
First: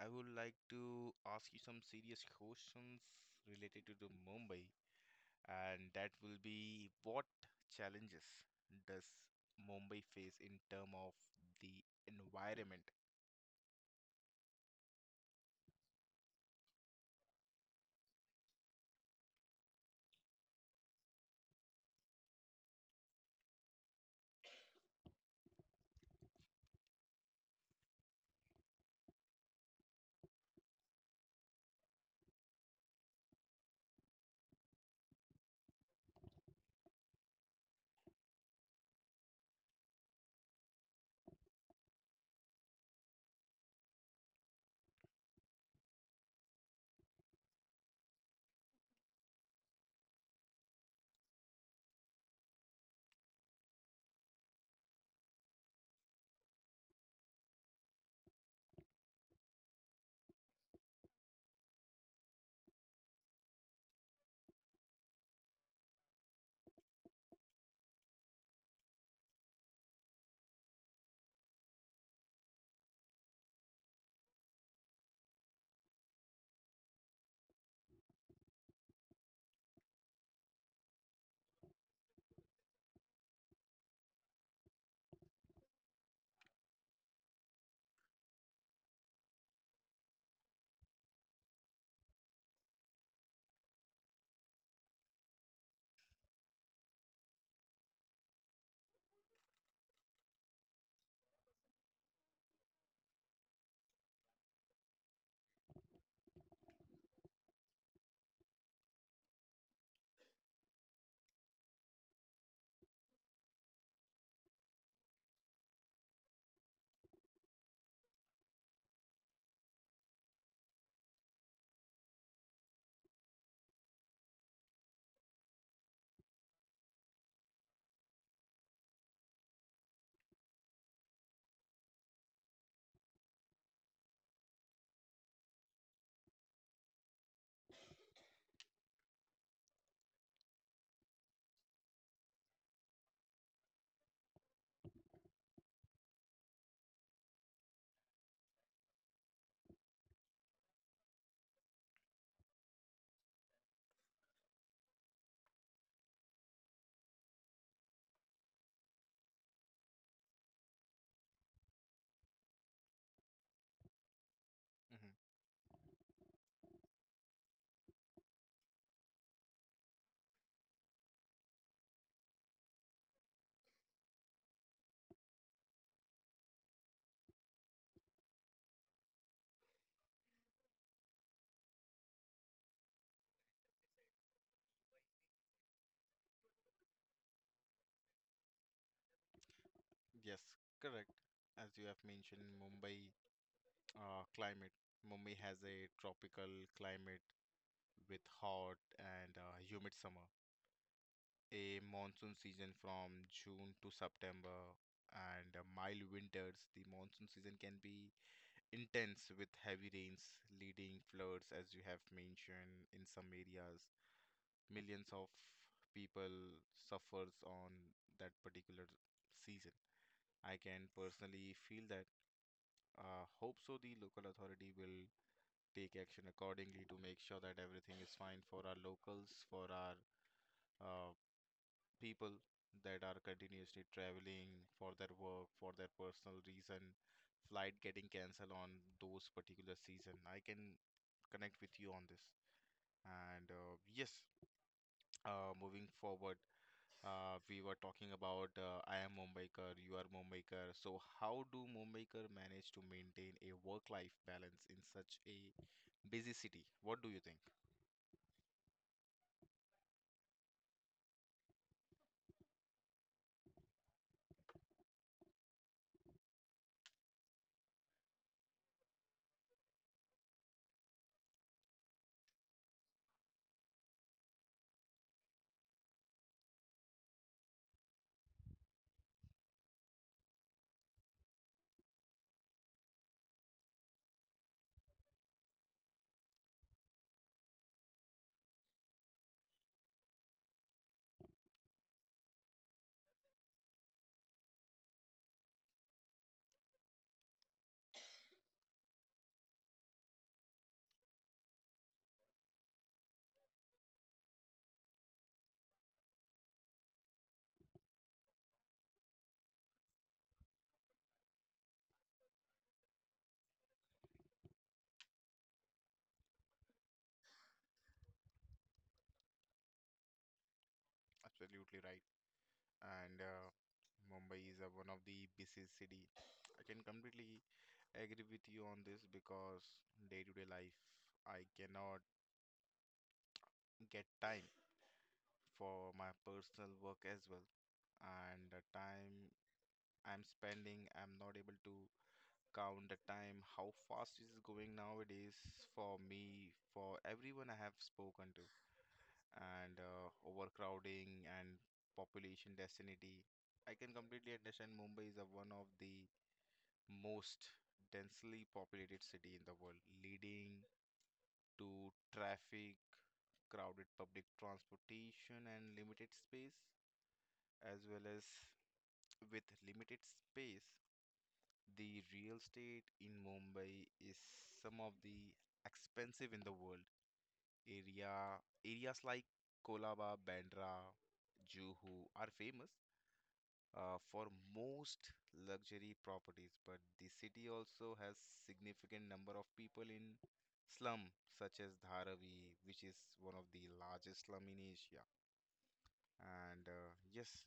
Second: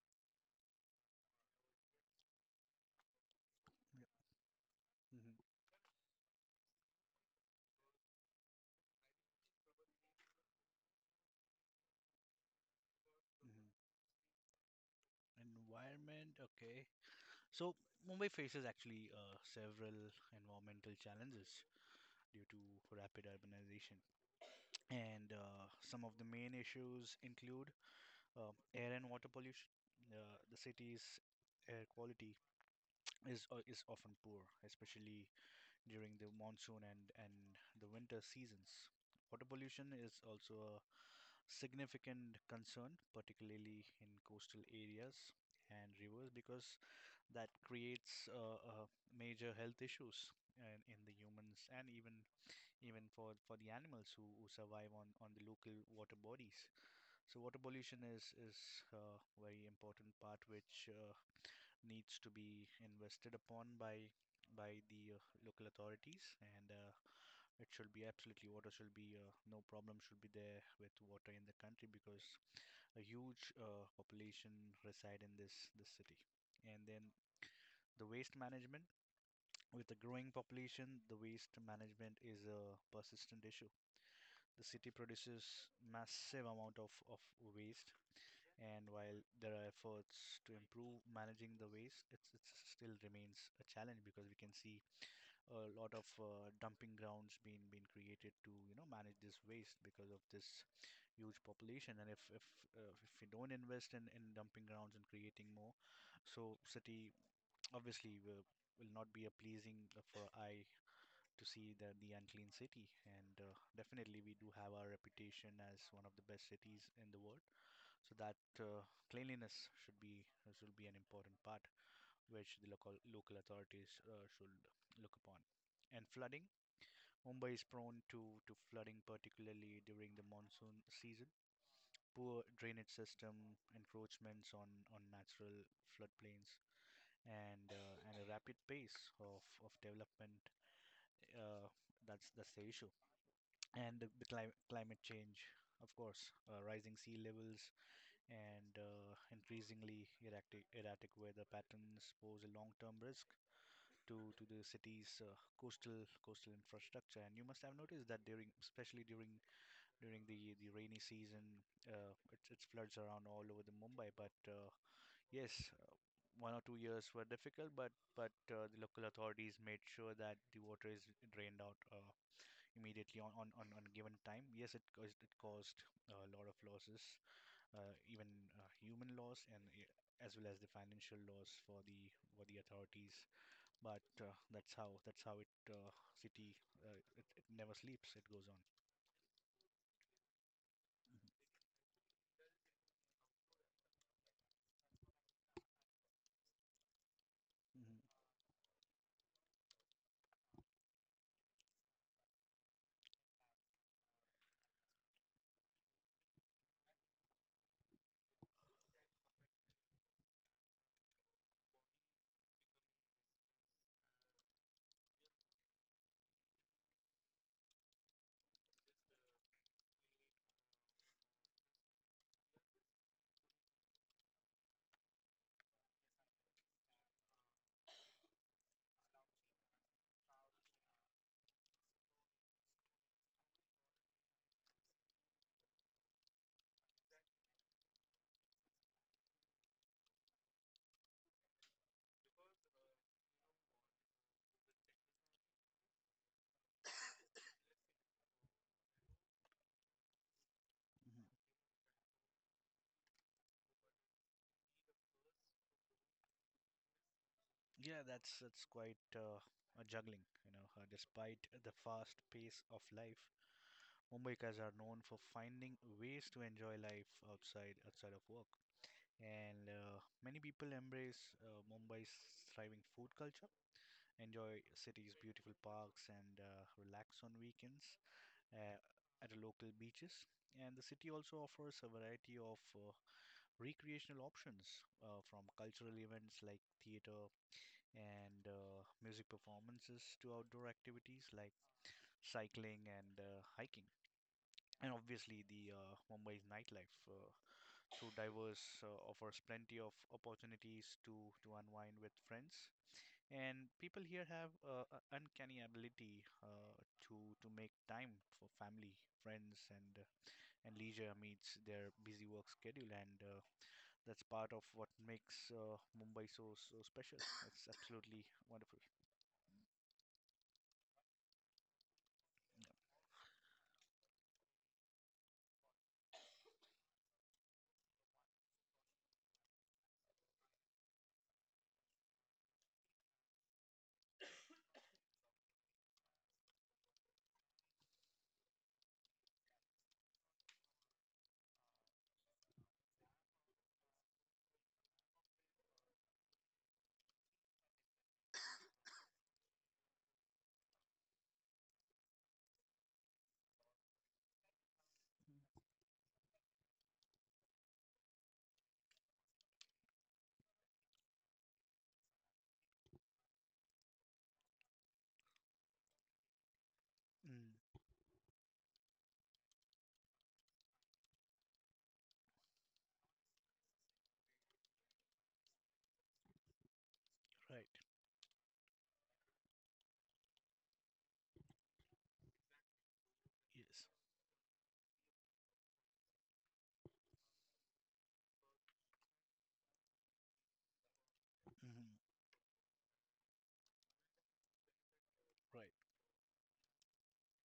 [SPEAKER 1] I would like to ask you some serious questions related to
[SPEAKER 2] Yep.
[SPEAKER 1] the Mumbai,
[SPEAKER 2] Mm-hmm.
[SPEAKER 1] and that will be what challenges does Mumbai face in term of the environment?
[SPEAKER 2] Mm-hmm. Environment. Okay. So Mumbai faces actually several environmental challenges due to rapid urbanization, and some of the main issues include air and water pollution. The city's air quality is often poor, especially during the monsoon and the winter seasons. Water pollution is also a significant concern, particularly in coastal areas and rivers, because that creates major health issues in the humans and even for the animals who survive on the local water bodies. So water pollution is a very important part which needs to be invested upon by the local authorities, and it should be absolutely, water should be, no problem should be there with water in the country, because a huge population reside in this city. And then the waste management, with a growing population, the waste management is a persistent issue. The city produces massive amount of waste, and while there are efforts to improve managing the waste, it still remains a challenge, because we can see a lot of dumping grounds being created to, you know, manage this waste because of this huge population. And if we don't invest in dumping grounds and creating more, so city obviously will not be a pleasing for eye to see the unclean city. And definitely we do have our reputation as one of the best cities in the world, so that cleanliness should be, should be an important part which the local authorities should look upon. And flooding, Mumbai is prone to flooding, particularly during the monsoon season. Poor drainage system, encroachments on natural floodplains, and a rapid pace of development. Uh, that's the issue. And the climate change, of course, rising sea levels and increasingly erratic weather patterns pose a long-term risk to the city's coastal infrastructure. And you must have noticed that especially during the rainy season, it floods around all over the Mumbai. But
[SPEAKER 1] Hmm.
[SPEAKER 2] yes, 1 or 2 years were difficult, but the local authorities made sure that the water is drained out immediately on, on given time. Yes, it caused a lot of losses, even human laws and I- as well as the financial laws for the authorities. But that's how it city, it never sleeps. It goes on.
[SPEAKER 1] Yes, correct. As you have mentioned, Mumbai climate. Mumbai has a tropical climate with
[SPEAKER 2] Hmm.
[SPEAKER 1] hot and humid summer, a monsoon season from June to September, and mild winters. The monsoon season can be intense with heavy rains, leading floods, as you have mentioned in some areas, millions of people suffers on that particular season. I can personally feel that. Hope so the local authority will take action accordingly to make sure that everything is fine for our locals, for our uh, people that are continuously traveling for their work, for their personal reason, flight getting cancelled on those particular season. I can connect with you on this. And yes, moving forward, we were talking about I am Mumbaikar, you are Mumbaikar. So
[SPEAKER 2] Hmm.
[SPEAKER 1] how do Mumbaikar manage to maintain a work-life balance in such a busy city? What do you think?
[SPEAKER 2] Yeah, that's quite a juggling, you know. Despite the fast pace of life, Mumbaikas are known for finding ways to enjoy life outside of work, and many people embrace Mumbai's thriving food culture, enjoy city's beautiful parks, and relax on weekends uh, at local beaches. And the city also offers a variety of recreational options, from cultural events like theater and music performances to outdoor activities like cycling and hiking. And obviously, the Mumbai's nightlife, through diverse, offers plenty of opportunities to unwind with friends, and people here have a uncanny ability to to make time for family, friends, and leisure meets their busy work schedule, and that's part of what makes Mumbai so special. It's absolutely wonderful.
[SPEAKER 1] Absolutely right.
[SPEAKER 2] Yeah.
[SPEAKER 1] And Mumbai is one of the busiest city. I can completely agree with you on this because day-to-day life, I cannot get time for my personal work as well. And the time I'm spending, I'm not able to count the time, how fast it is going nowadays for me, for everyone I have spoken to, and overcrowding and population density. I can completely understand Mumbai is a one of the most densely populated city in the world, leading to traffic, crowded public transportation, and limited space,
[SPEAKER 2] Mm,
[SPEAKER 1] as well as with limited space. The real estate in Mumbai is some of the expensive in the world.
[SPEAKER 2] right.
[SPEAKER 1] Area Areas like Kolaba, Bandra, Juhu are famous
[SPEAKER 2] Yes.
[SPEAKER 1] for most luxury properties, but the city also has significant number of people in slum such as
[SPEAKER 2] Hmm.
[SPEAKER 1] Dharavi, which is one of the largest slum in Asia.
[SPEAKER 2] Right.
[SPEAKER 1] And Yes,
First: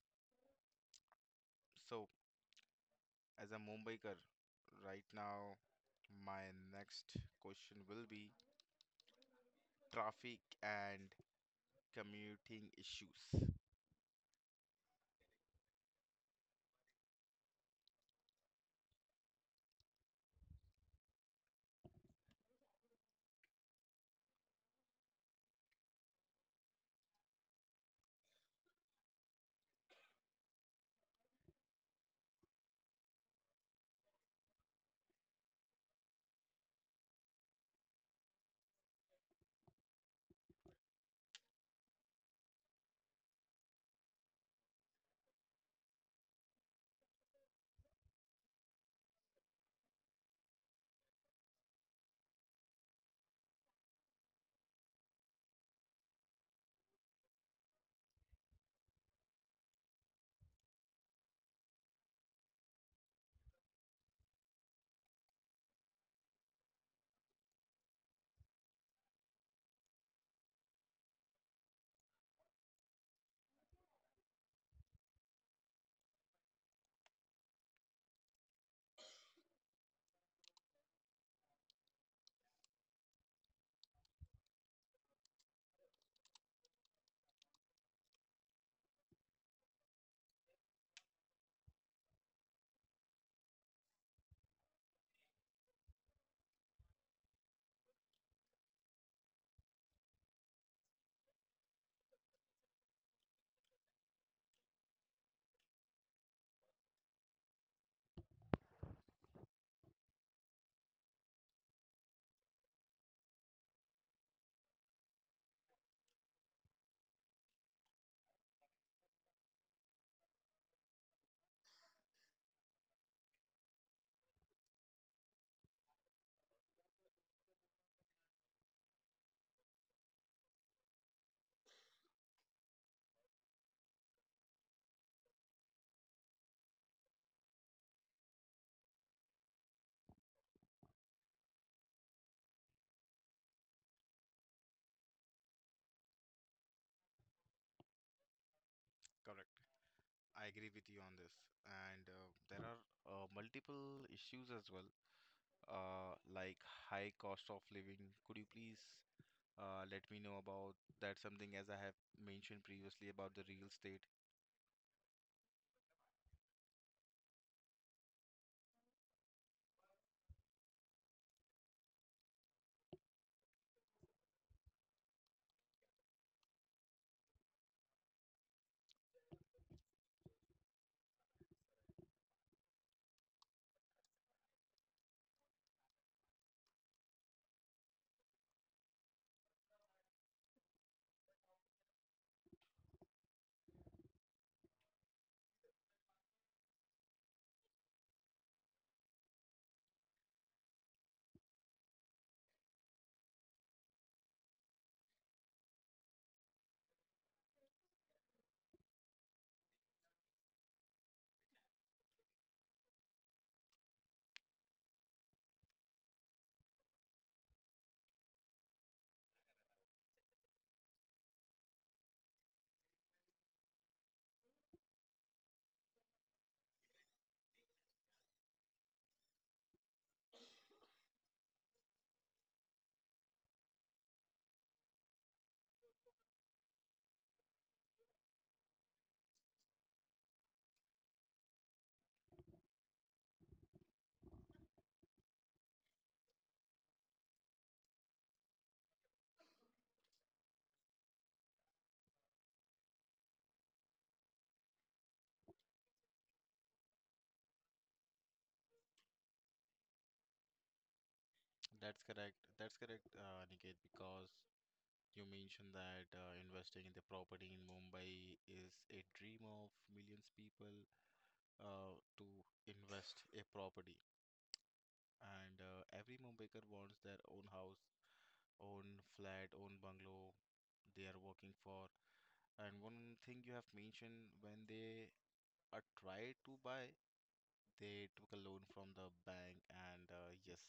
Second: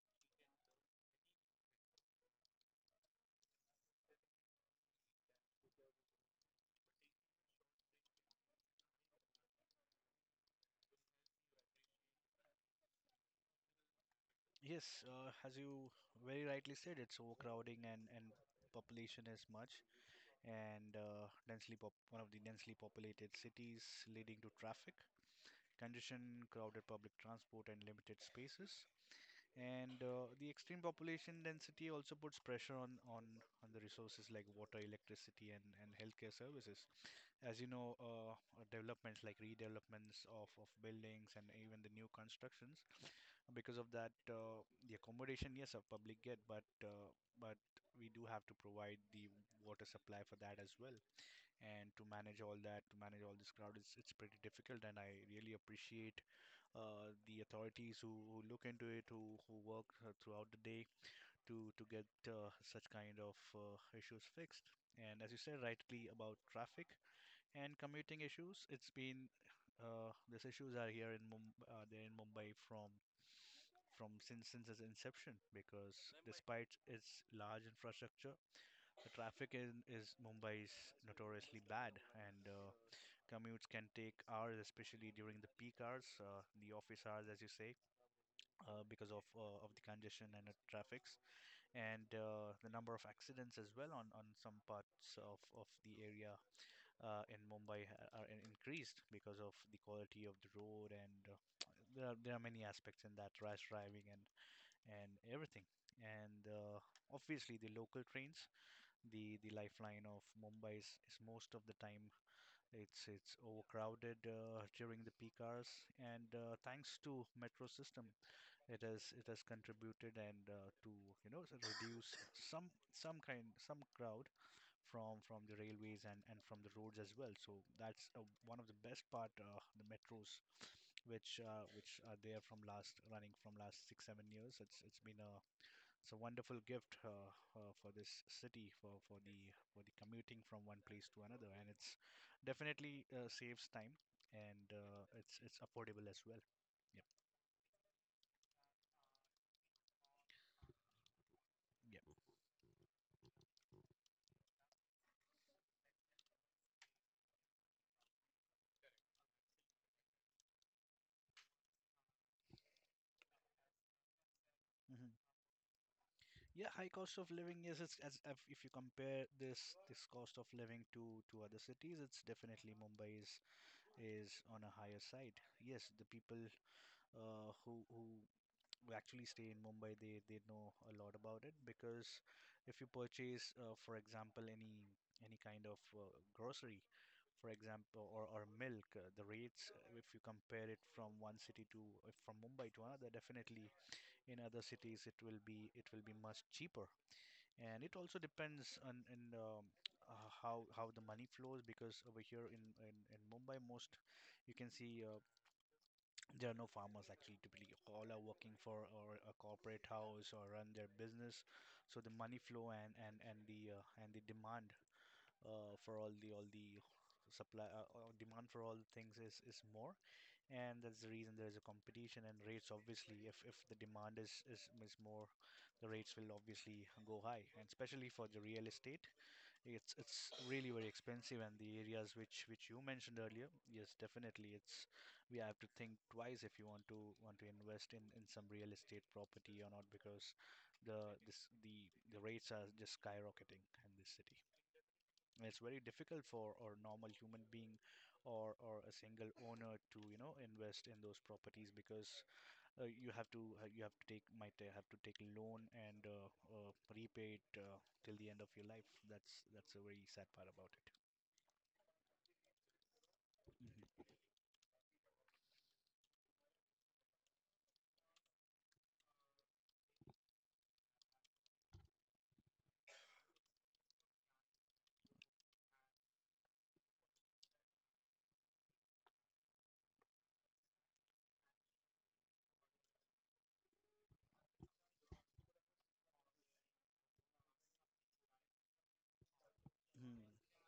[SPEAKER 1] so as a Mumbaiker, right now my next question will be traffic and commuting issues.
[SPEAKER 2] Yes. As you very rightly said, it's overcrowding and population is much, and densely pop one of the densely populated cities, leading to traffic congestion, crowded public transport, and limited spaces. And the extreme population density also puts pressure on the resources like water, electricity, and healthcare services. As you know, developments like redevelopments of buildings and even the new constructions, because of that, the accommodation, yes, of public get, but but we do have to provide the water supply for that as well, and to manage all that, to manage all this crowd, it's pretty difficult, and I really appreciate the authorities who look into it, who work throughout the day to get such kind of issues fixed. And as you said rightly about traffic and commuting issues, it's been these issues are here in Mumbai, they're in Mumbai from since its inception, because despite its large infrastructure, the traffic in is Mumbai is notoriously bad, and commutes can take hours, especially during the peak hours, the office hours, as you say, because of the congestion and the traffics, and the number of accidents as well on some parts of the area in Mumbai are increased because of the quality of the road, and there are many aspects in that, rash driving and everything, and obviously the local trains, the lifeline of Mumbai, is most of the time it's overcrowded during the peak hours. And thanks to metro system, it has contributed, and to, you know, reduce some kind, some crowd from the railways and from the roads as well. So that's one of the best part, the metros, which are there from last, running from last 6 7 years. It's been a, it's a wonderful gift for this city, for for the commuting from one place to another, and it's definitely saves time, and it's affordable as well. Yep.
[SPEAKER 1] Correct. I agree with you on this. And
[SPEAKER 2] Yep.
[SPEAKER 1] There are multiple issues as well, like high cost of living. Could you please let me know about that? Something as I have mentioned previously about the real estate.
[SPEAKER 2] Hmm. Yeah, high cost of living, yes, it's, as if you compare this cost of living to other cities, it's definitely Mumbai is on a higher side. Yes, the people uh, who who who actually stay in Mumbai, they know a lot about it, because if you purchase, for example, any kind of grocery, for example, or milk, the rates, if you compare it from one city to, from Mumbai to another, definitely in other cities it will be, it will be much cheaper. And it also depends on, in how the money flows, because over here in in Mumbai, most, you can see there are no farmers actually, typically all are working for, or a corporate house, or run their business. So the money flow and and the and the demand for all the supply, demand for all things is more, and that's the reason there's a competition, and rates obviously, if the demand is more, the rates will obviously go high. And especially for the real estate, it's really very expensive, and the areas which you mentioned earlier, yes, definitely it's, we have to think twice if you want to invest in some real estate property or not, because the this the rates are just skyrocketing in this city. It's very difficult for a normal human being, or a single owner to, you know, invest in those properties, because you have to take, might have to take loan, and repay it till the end of your life. That's a very sad part about it.
[SPEAKER 1] That's correct. That's correct, Niket,
[SPEAKER 2] Mm-hmm.
[SPEAKER 1] because you mentioned that investing in the property in Mumbai is a dream of millions people to invest a property. And every homemaker wants their own house, own flat, own bungalow they are working for. And one thing you have mentioned, when they are tried to buy, they took a loan from the bank, and
[SPEAKER 2] Mm-hmm.
[SPEAKER 1] yes,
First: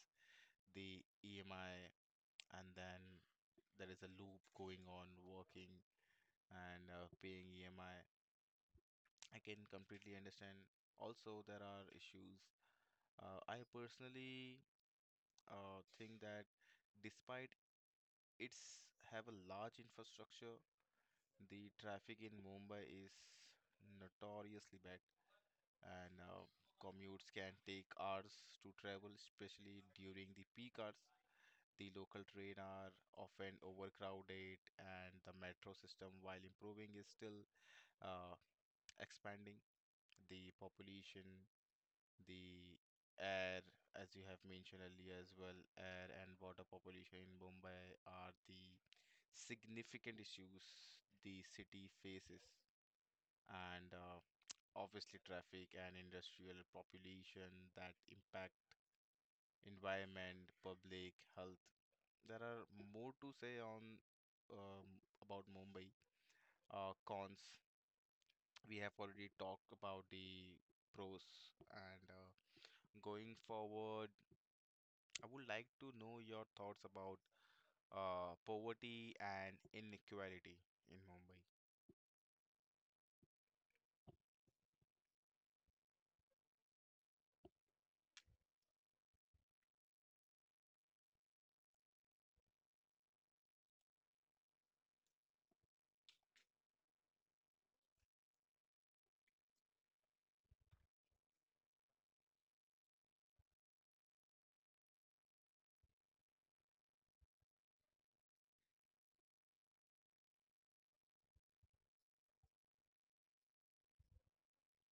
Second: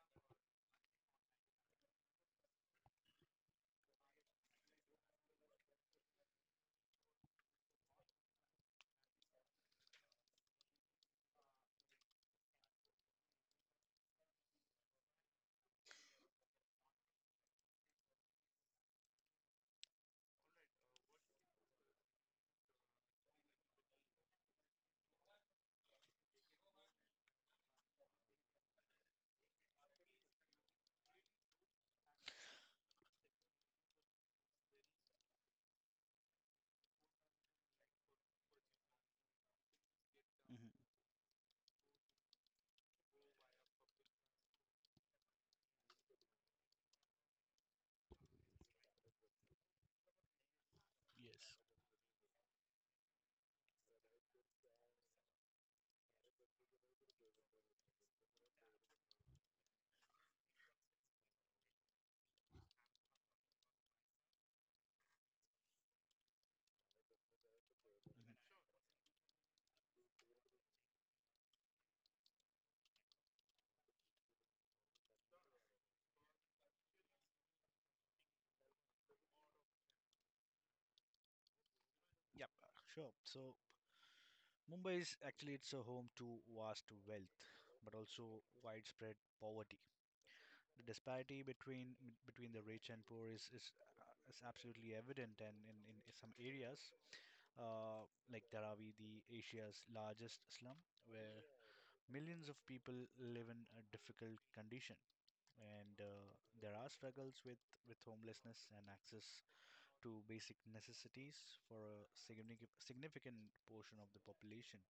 [SPEAKER 1] the EMI, and then there is a loop going on, working and paying EMI. I can completely understand. Also, there are issues. I personally think that despite It's have a large infrastructure, the traffic in Mumbai is notoriously bad, and commutes can take hours to travel, especially during the peak hours. The local train are often overcrowded, and the metro system, while improving, is still uh, expanding. The population the air, as you have mentioned earlier as well, air and water population in Mumbai are the significant issues the
[SPEAKER 2] Yes.
[SPEAKER 1] city faces, and obviously traffic and industrial population that impact environment, public health. There are more to say on about Mumbai. Cons.
[SPEAKER 2] Mhm.
[SPEAKER 1] We have already talked about the pros and going forward I would like to know your thoughts about poverty and inequality in Mumbai.
[SPEAKER 2] Yep, sure. So Mumbai is actually, it's a home to vast wealth, but also widespread poverty. The disparity between the rich and poor is absolutely evident, and in some areas, uh, like Dharavi, the Asia's largest slum, where millions of people live in a difficult condition, and there are struggles with homelessness and access to basic necessities for a significant portion of the population.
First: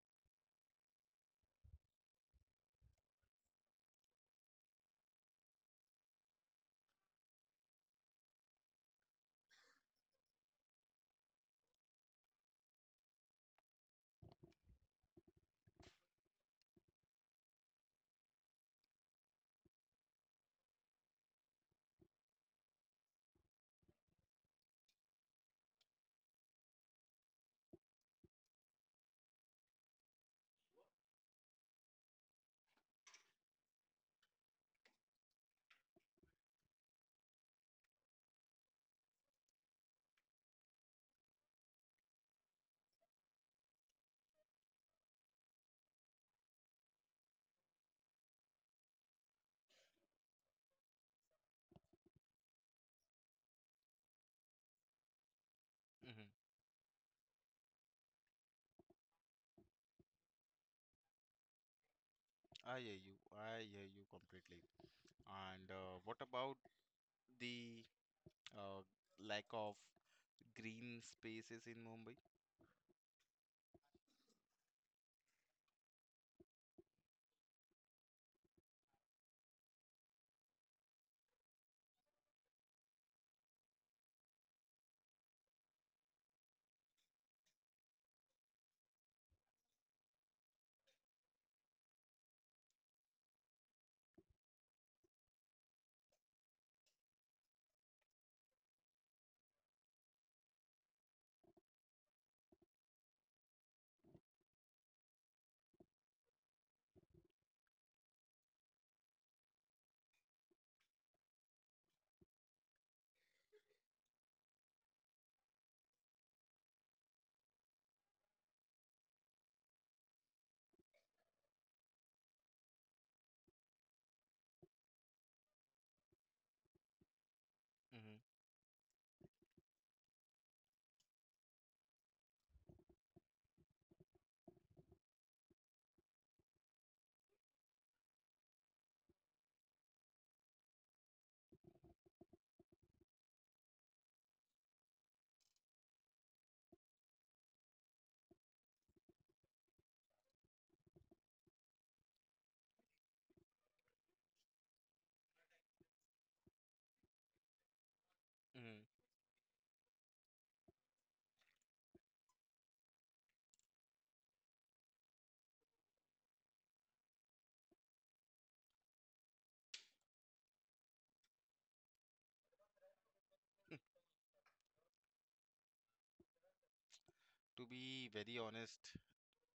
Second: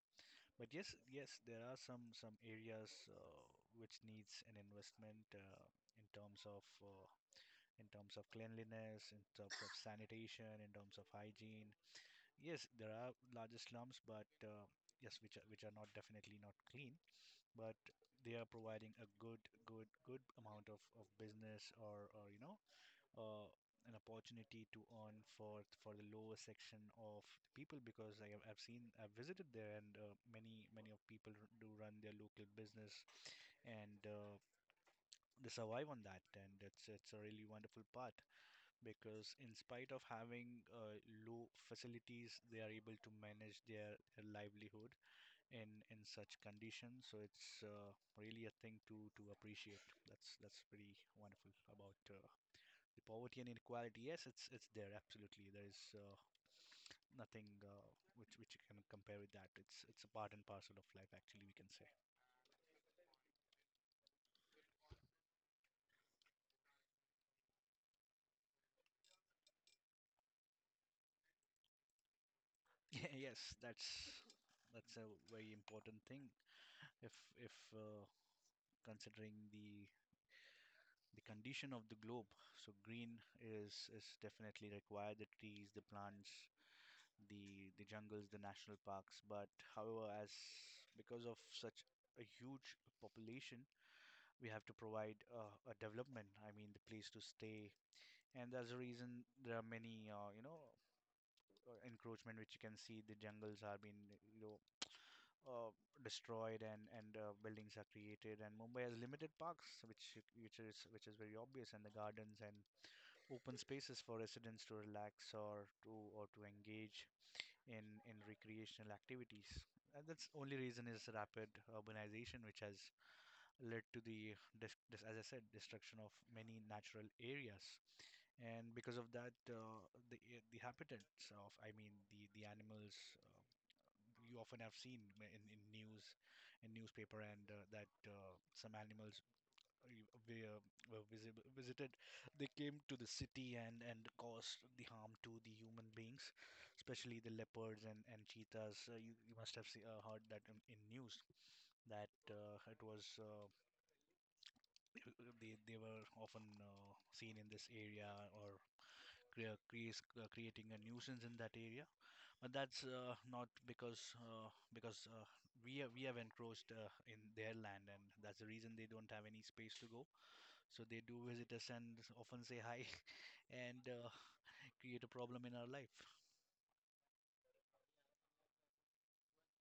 [SPEAKER 2] But yes, yes, there are some areas which needs an investment, in terms of uh, in terms of cleanliness, in terms of sanitation, in terms of hygiene. Yes, there are larger slums, but yes, which are not, definitely not clean, but they are providing a good good amount of business, or you know, uh, an opportunity to earn for the lower section of the people, because I've seen, I've visited there, and many of people do run their local business, and they survive on that, and it's a really wonderful part, because in spite of having low facilities, they are able to manage their livelihood in such conditions. So it's really a thing to appreciate. That's pretty wonderful. About the poverty and inequality, yes, it's there absolutely. There is
[SPEAKER 1] Hmm
[SPEAKER 2] nothing which you can compare with that. It's a part and parcel of life, actually, we can say. <laughs>
[SPEAKER 1] I hear you. I hear you completely. And What about the uh, lack of green spaces in Mumbai?
[SPEAKER 2] Yeah, yes, that's a very important thing. If Considering the condition of the globe, so green is definitely required. The trees, the plants, the jungles, the national parks. But however, as because of such a huge population, we have to provide a development. I mean, the place to stay. And that's the reason there are many, encroachment which you can see. The jungles are being, you know, uh, destroyed, and buildings are created. And Mumbai has limited parks, which is very obvious, and the gardens and open spaces for residents to relax or to engage in recreational activities. And that's only reason is rapid urbanization, which has led to the, as I said, destruction of many natural areas.
[SPEAKER 1] Hmm
[SPEAKER 2] And because of that, the habitats of, I mean, the animals, you often have seen in news, in newspaper, and that some animals uh, were, were visited. They came to the city and caused the harm to the human beings, especially the leopards and cheetahs. You must have see, heard that in news that it was. They were often seen in this area or
[SPEAKER 1] hmm
[SPEAKER 2] crea- creates creating a nuisance in that area. But that's not because we have encroached in their land, and that's the reason they don't have any space to go. So they do visit us and often say hi, <laughs> and create a problem in our life.
[SPEAKER 1] To be very honest,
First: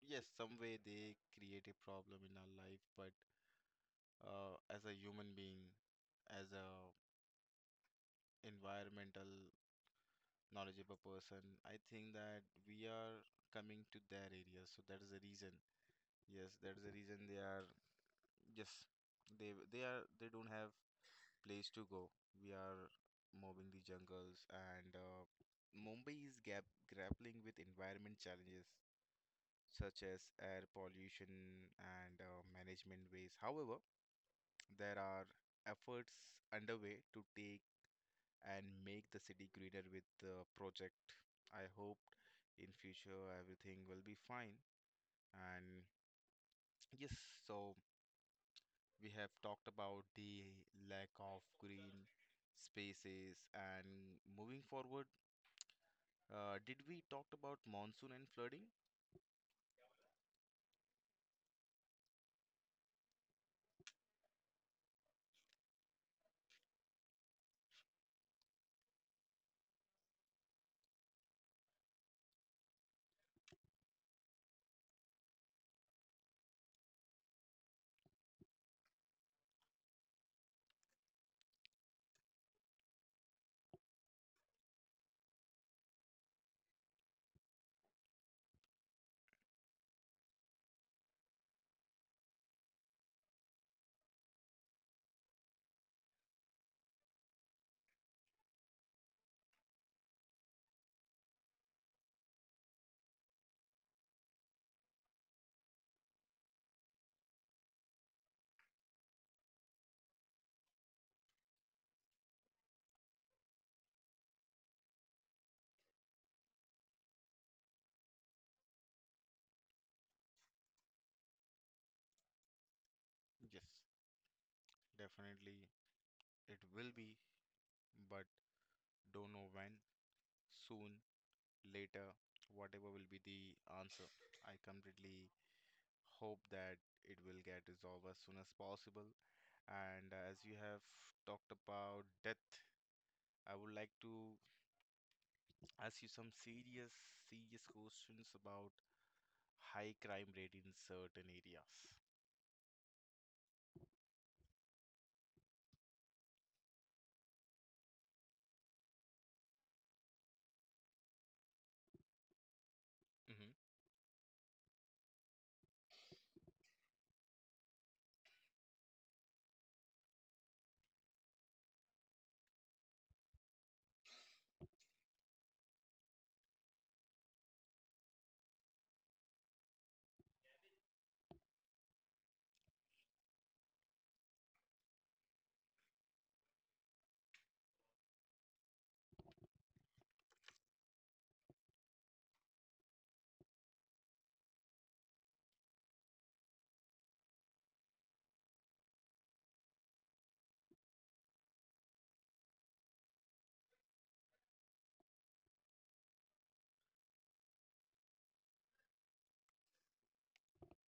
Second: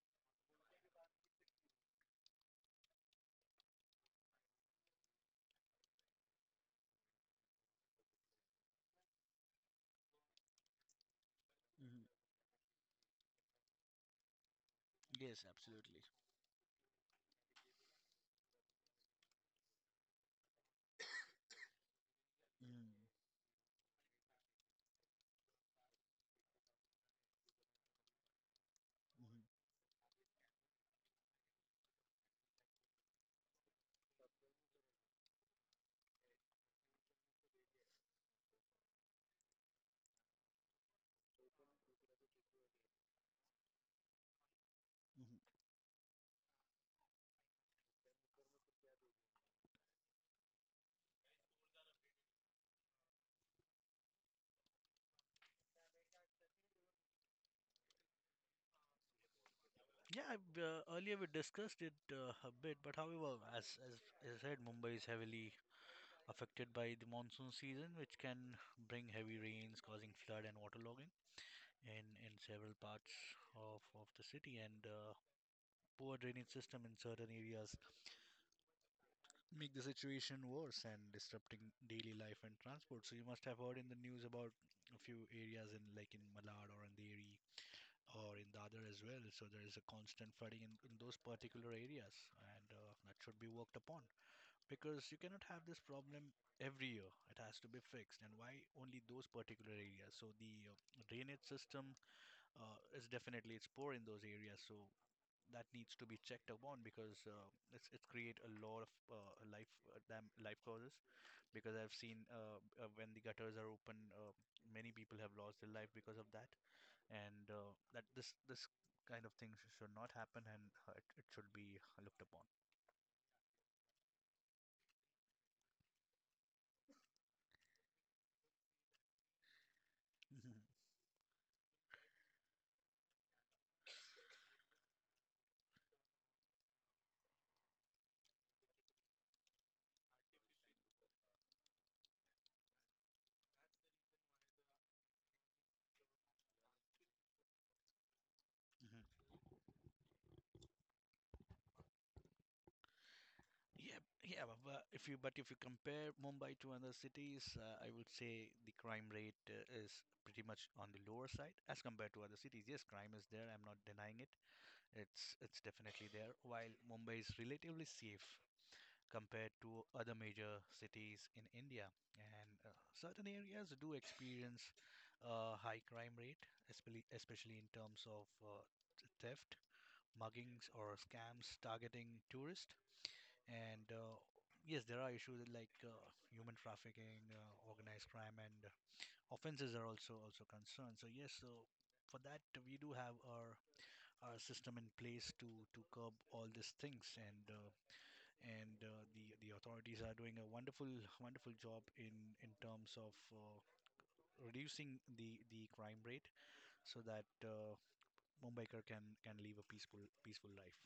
[SPEAKER 1] yes, some way they create a problem in our life, but as a human being, as a environmental knowledgeable person. I think
[SPEAKER 2] Hmm
[SPEAKER 1] that we are coming to their area, so that is the
[SPEAKER 2] Yes,
[SPEAKER 1] reason.
[SPEAKER 2] absolutely.
[SPEAKER 1] Yes, that is the reason they are just they don't have place to go. We are
[SPEAKER 2] Mm-hmm.
[SPEAKER 1] moving the jungles, and Mumbai is gap grappling with environment challenges such as air pollution and management waste. However, there are efforts underway to take and make the city greener with the project. I hope in future everything will be fine.
[SPEAKER 2] hmm
[SPEAKER 1] And yes, so we have talked about the lack of green spaces and moving forward, did we talked about monsoon and flooding?
[SPEAKER 2] Yeah, I've, earlier we discussed it a bit, but however, as I said, Mumbai is heavily affected by the monsoon season, which can bring heavy rains, causing flood and waterlogging in several parts of the city. And poor drainage system in certain areas make the situation worse and disrupting daily life and transport. So you must have heard in the news about a few areas in like in Malad or in Andheri or in Dadar as well. So there is a constant flooding in those particular areas, and that should be worked upon, because you cannot have this problem every year. It has to be fixed. And why only those particular areas? So the drainage system is definitely it's poor in those areas, so that needs to be checked upon, because it's it create a lot of life dam life causes, because I've seen when the gutters are open, many people have lost their life because of that. And that this kind of things should not happen, and it, it should be looked upon.
[SPEAKER 1] Yes, definitely it will be, but don't know when, soon, later, whatever will be the answer. I completely hope that it will get resolved as soon as possible. And As you have talked about death, I would like to ask you some serious, serious questions about
[SPEAKER 2] <laughs>
[SPEAKER 1] high crime rate in certain areas.
[SPEAKER 2] Yeah, yeah, but if you compare Mumbai to other cities, I would say the crime rate is pretty much on the lower side as compared to other cities. Yes, crime is there.
[SPEAKER 1] Hmm
[SPEAKER 2] I'm not denying it. It's definitely there. While Mumbai is relatively safe compared to other major cities in India, and certain areas do experience a high crime rate, especially in terms of theft, muggings, or scams targeting tourists. And yes, there are issues like human trafficking, organized crime, and offenses are also concerned. So yes, so for that we do have our system in place to curb all these things, and the authorities are doing a wonderful job in terms of. Reducing the crime rate so that Mumbaikar can live a peaceful life.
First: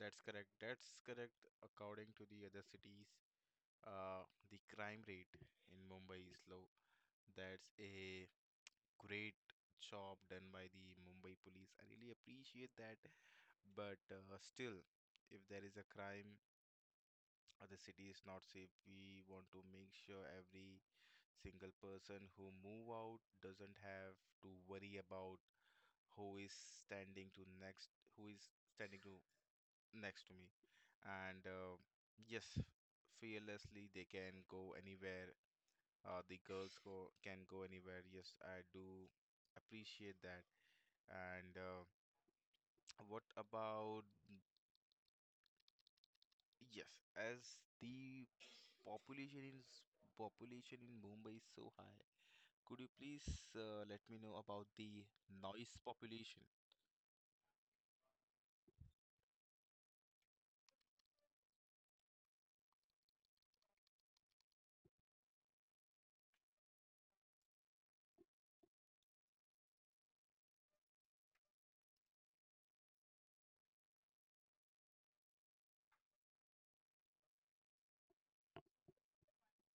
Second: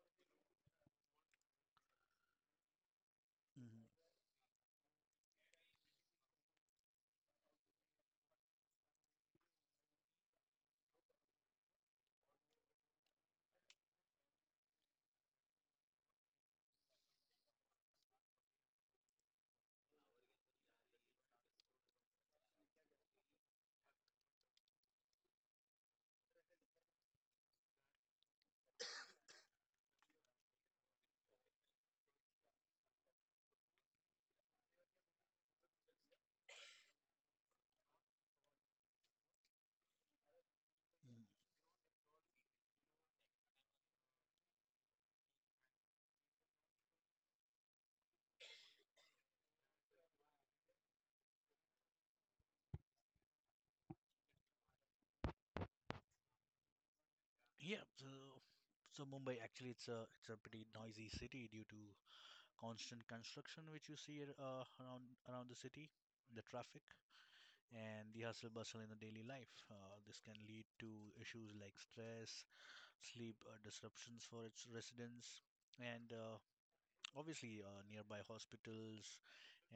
[SPEAKER 1] That's correct. That's correct. According to the other cities,
[SPEAKER 2] Mhm.
[SPEAKER 1] uh, the crime rate in Mumbai is low. That's a great job done by the Mumbai police. I really appreciate that. But still, if there is a crime, the city is not safe. We want to make sure every single person who move out doesn't have to worry about who is standing to next, who is standing to next to me. And Yes, fearlessly they can go anywhere. The girls go can go anywhere. Yes, I do appreciate that. And What about yes, as the population in population in Mumbai is so high. Could you please let me know about the noise population?
[SPEAKER 2] Yeah, so so Mumbai actually it's a pretty noisy city due to constant construction which you see around the city, the traffic and the hustle bustle in the daily life. This can lead to issues like stress, sleep disruptions for its residents, and obviously nearby hospitals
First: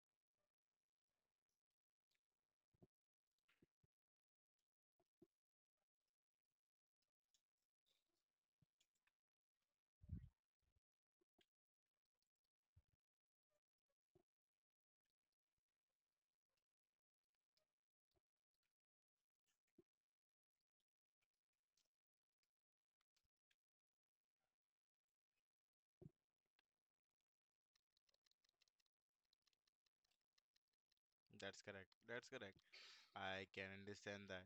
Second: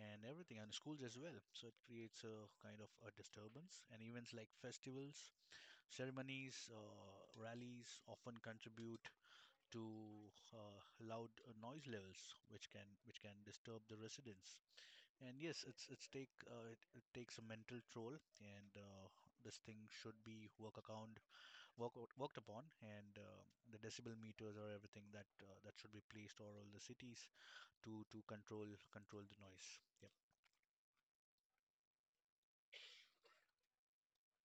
[SPEAKER 2] and everything and schools as well. So it creates a kind of a disturbance, and events like festivals, ceremonies, rallies often contribute to loud noise levels, which can disturb the residents. And yes, it, it takes a mental toll, and this thing should be work account work worked upon, and the decibel meters or everything that that should be placed all over the cities to control the noise. Yep.
[SPEAKER 1] That's correct. That's correct. I can understand that.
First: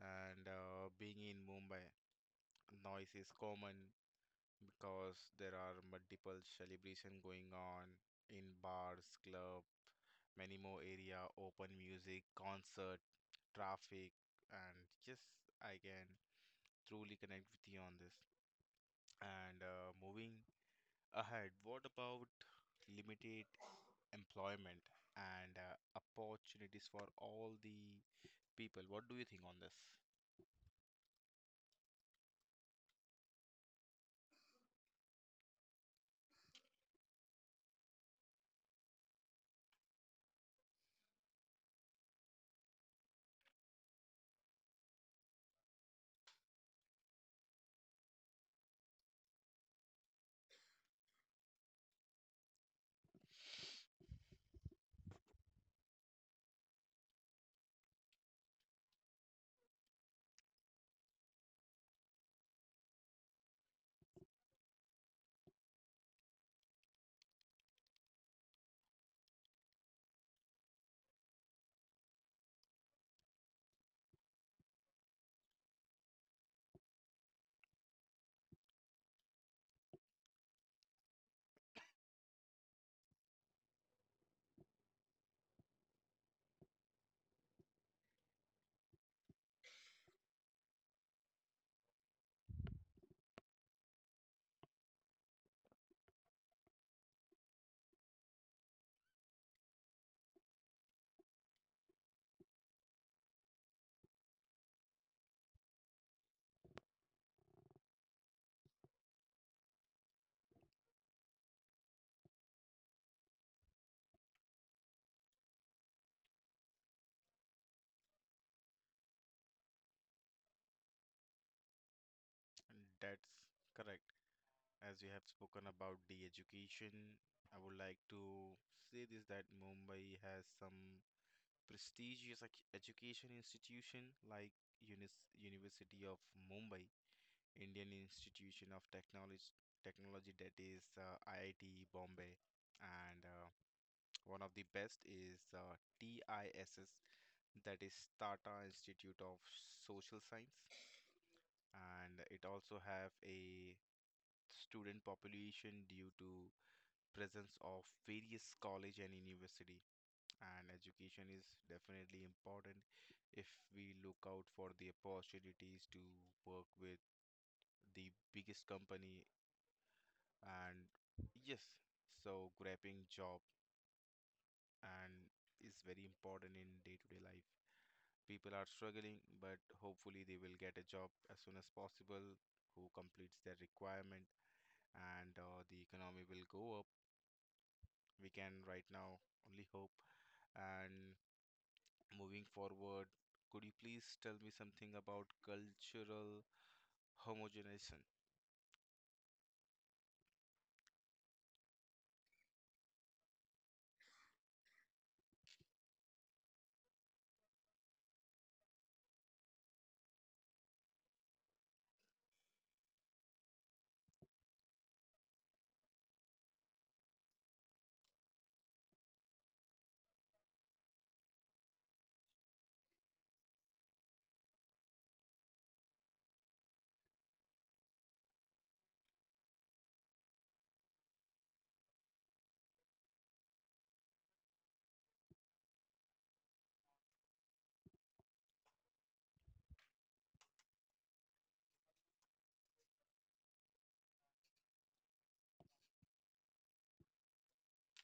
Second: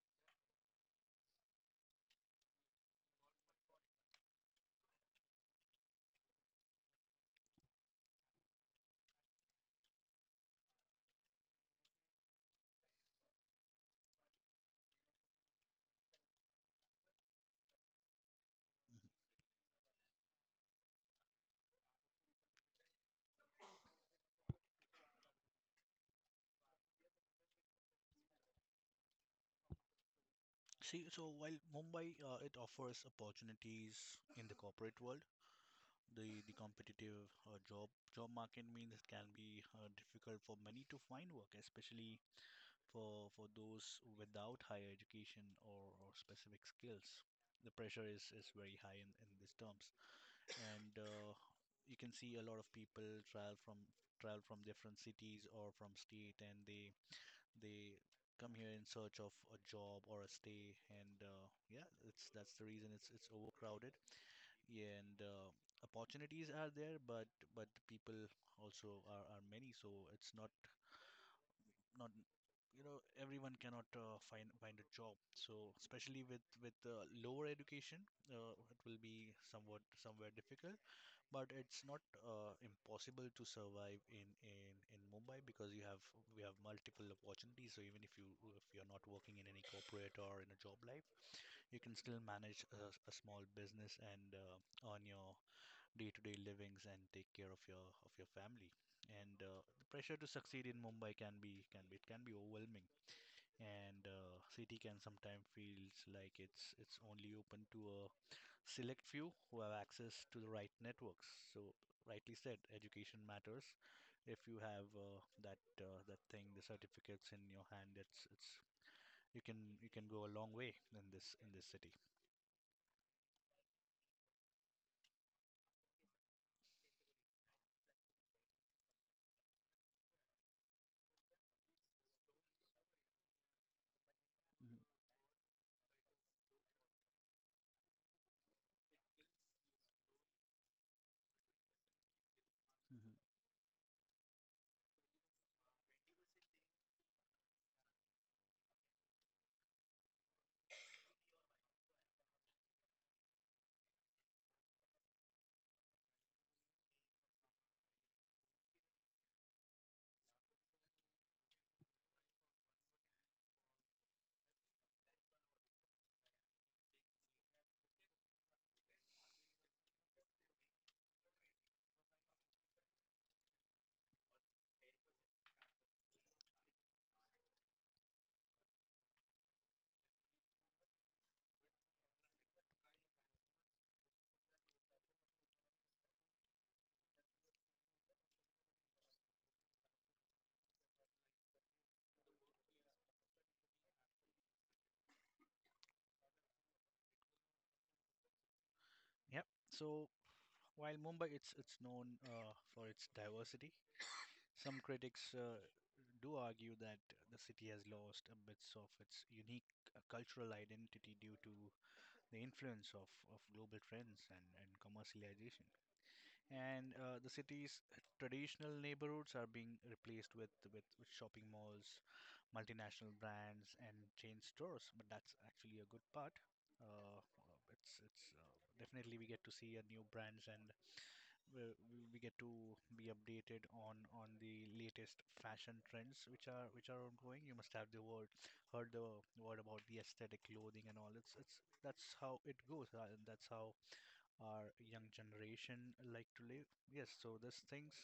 [SPEAKER 1] And Being in Mumbai, noise is common because there are multiple celebration going on in bars, club, many more area, open music, concert, traffic, and just I can truly connect with you on this.
[SPEAKER 2] Mhm.
[SPEAKER 1] And Moving ahead, what about limited employment and opportunities for all the people. What do you think on this?
[SPEAKER 2] See, so while Mumbai it offers opportunities in the corporate world, the competitive job market means it can be difficult for many to find work, especially for those without higher education or specific skills. The pressure is very high in these terms, and you can see a lot of people travel from different cities or from state, and they they come here in search of a job or a stay, and yeah, it's that's the reason it's overcrowded, yeah, and opportunities are there, but people also are many, so it's not not you know everyone cannot find a job. So especially with lower education, it will be somewhat somewhere difficult, but it's not impossible to survive in Mumbai because you have we have multiple opportunities. So even if you if you're not working in any corporate or in a job life, you can still manage a small business and earn your day-to-day livings and take care of your family. And the pressure to succeed in Mumbai can be it can be overwhelming, and city can sometimes feels like it's only open to a select few who have access to the right networks. So rightly said, education matters. If you have that thing, the certificates in your hand, it's you can go a long way in this city.
[SPEAKER 1] That's correct. As we have spoken about the education, I would like to say this that Mumbai has some prestigious education institution like
[SPEAKER 2] Mhm,
[SPEAKER 1] Unis University of Mumbai, Indian Institution of Technology, Technology that is IIT Bombay,
[SPEAKER 2] mhm.
[SPEAKER 1] and one of the best is TISS that is Tata Institute of Social Science, and it also have a student population due to presence of various college and university, and education is definitely important if we look out for the opportunities to work with the biggest company, and yes, so grabbing job and is very important in day-to-day life. People are struggling, but hopefully they will get a job as soon as possible who completes their requirement and the economy will go up. We can right now only hope. And moving forward, could you please tell me something about cultural homogenization?
[SPEAKER 2] Yep. So while Mumbai it's known for its diversity, some critics do argue that the city has lost a bit of its unique cultural identity due to the influence of global trends and commercialization. And the city's traditional neighborhoods are being replaced with shopping malls, multinational brands, and chain stores. But that's actually a good part. It's definitely we get to see a new brands and we get to be updated on the latest fashion trends which are ongoing. You must have the word heard the word about the aesthetic clothing and all. It's that's how it goes. And that's how our young generation like to live. Yes, so these things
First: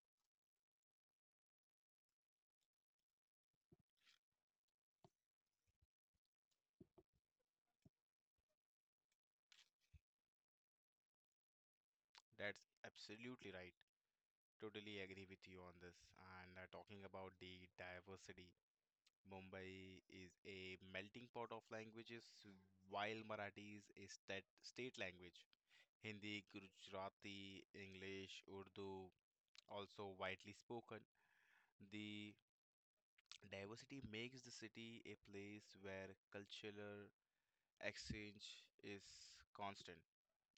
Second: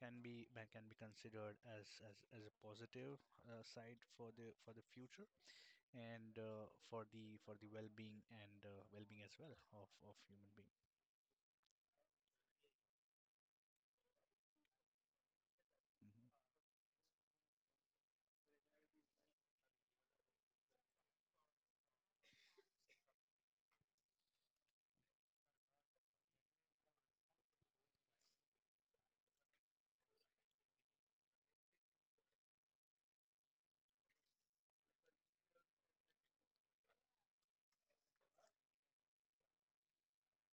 [SPEAKER 2] can be considered as as a positive side for the future and for the well-being and well-being as well of human being.
[SPEAKER 1] That's absolutely right. Totally agree with you on this.
[SPEAKER 2] Mhm.
[SPEAKER 1] And Talking about the diversity, Mumbai is a melting pot of languages, while Marathi is a state language. Hindi, Gujarati, English, Urdu, also widely spoken. The diversity makes the city a place where cultural exchange is constant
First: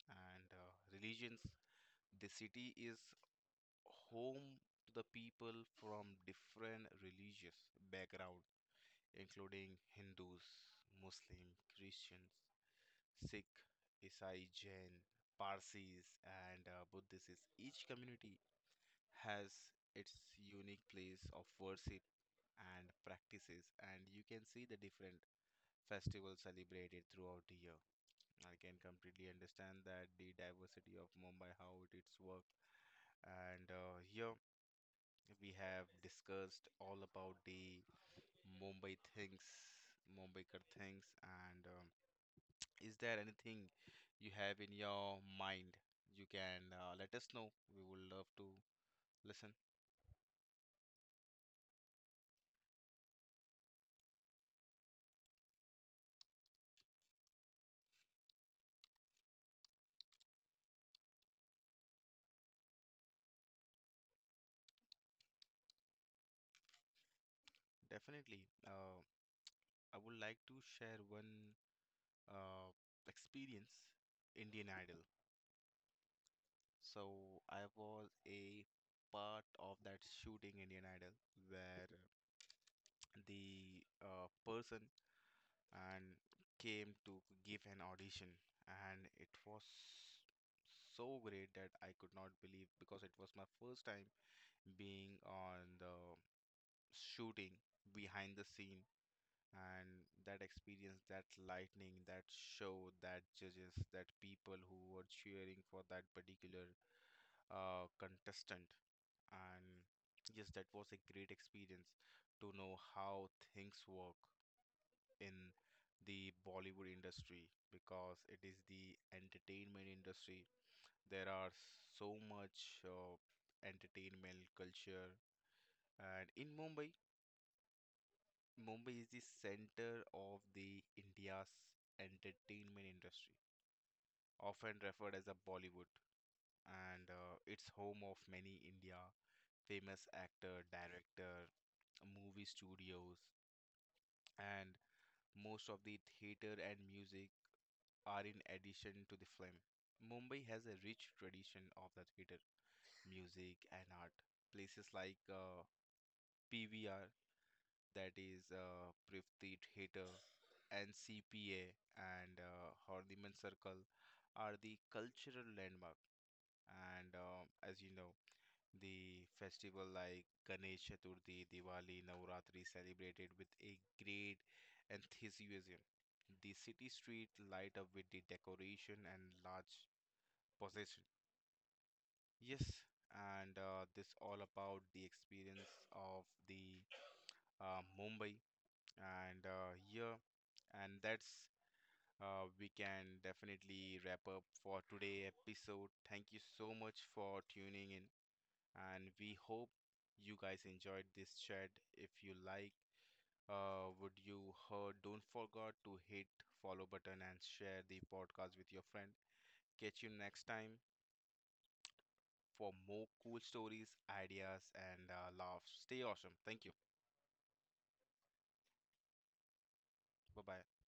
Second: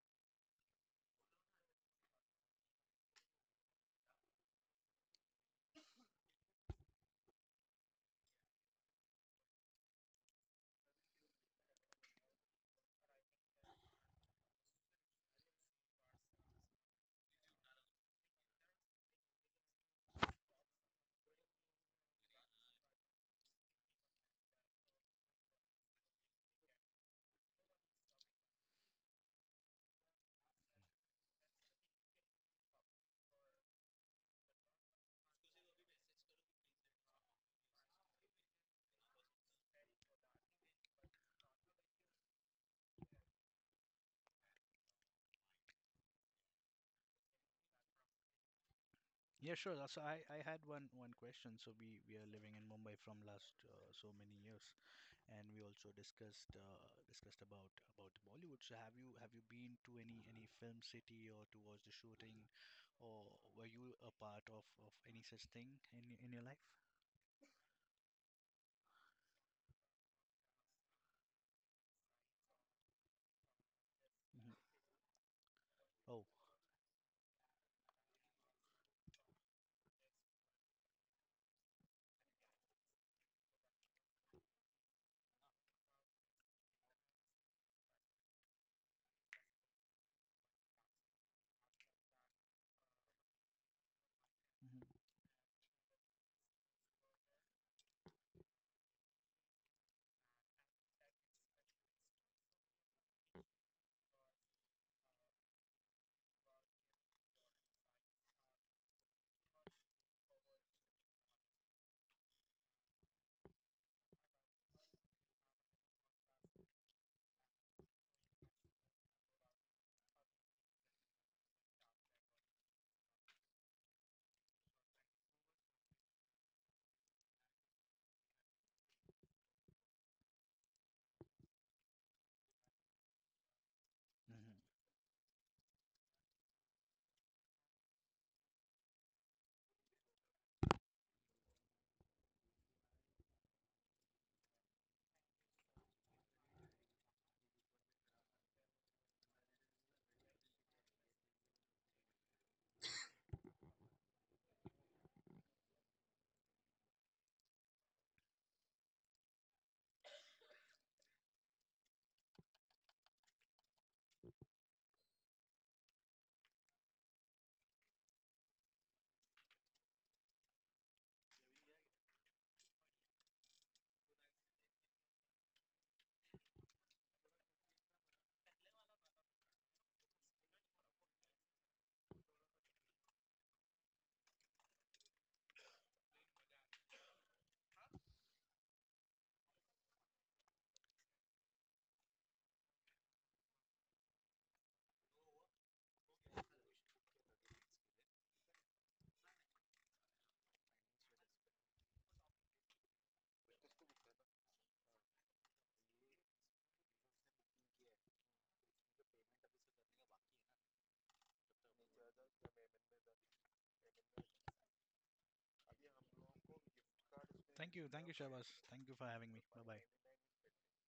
[SPEAKER 1] and religions. The city is home to the people from different religious background, including Hindus, Muslim, Christians, Sikh, Isai, Jain, Parsis, and Buddhists. Each community has its unique place of worship and practices, and you can see the different festivals celebrated throughout the year. I can completely understand that the diversity of Mumbai, how it's worked, and here we have discussed all about the Mumbai things, Mumbaikar things, and is there anything you have in your mind? You can let us know. We would love to listen.
[SPEAKER 2] Yeah, sure. So I had one question. So we are living in Mumbai from last so many years, and we also discussed discussed about Bollywood. So have you been to any film city or to watch the shooting, or were you a part of any such thing in in your life?
[SPEAKER 1] Definitely. I would like to share one uh, experience,
[SPEAKER 2] Hmm
[SPEAKER 1] Indian Idol.
[SPEAKER 2] Oh.
[SPEAKER 1] So I was a part of that shooting Indian Idol where the person and came to give an audition, and it was so great that I could not believe because it was my first time
[SPEAKER 2] hmm
[SPEAKER 1] being on the shooting behind the scene and that experience, that lightning, that show, that judges, that people who were cheering for that particular contestant. And yes, that was a great experience to know how things work in the Bollywood industry because it is the entertainment industry. There are so much entertainment culture, and in Mumbai. Mumbai is the center of the India's entertainment industry,
[SPEAKER 2] hmm
[SPEAKER 1] often referred as a Bollywood, and it's home of many India famous actor, director, movie studios, and most of the theater and music are in addition to the film. Mumbai has a rich tradition of the theater, music, and art. Places like PVR that is Prithviraj Heater and CPA and Hardiman Circle are the cultural landmark. And As you know, the festival like Ganesh Chaturthi, Diwali, Navratri celebrated with a great enthusiasm. The city street light up with the decoration and large possession. Yes, and this all about the experience of the Mumbai. And Yeah, and that's we can definitely wrap up for today episode. Thank you so much for tuning in, and we hope you guys enjoyed this chat. If you like, would you heard? Don't forget to hit follow button and share the podcast with your friend. Catch you next time for more cool stories, ideas, and laughs. Stay awesome. Thank you.
[SPEAKER 2] Thank you, Shabas. Thank you for having me. Bye bye.
[SPEAKER 1] Bye bye.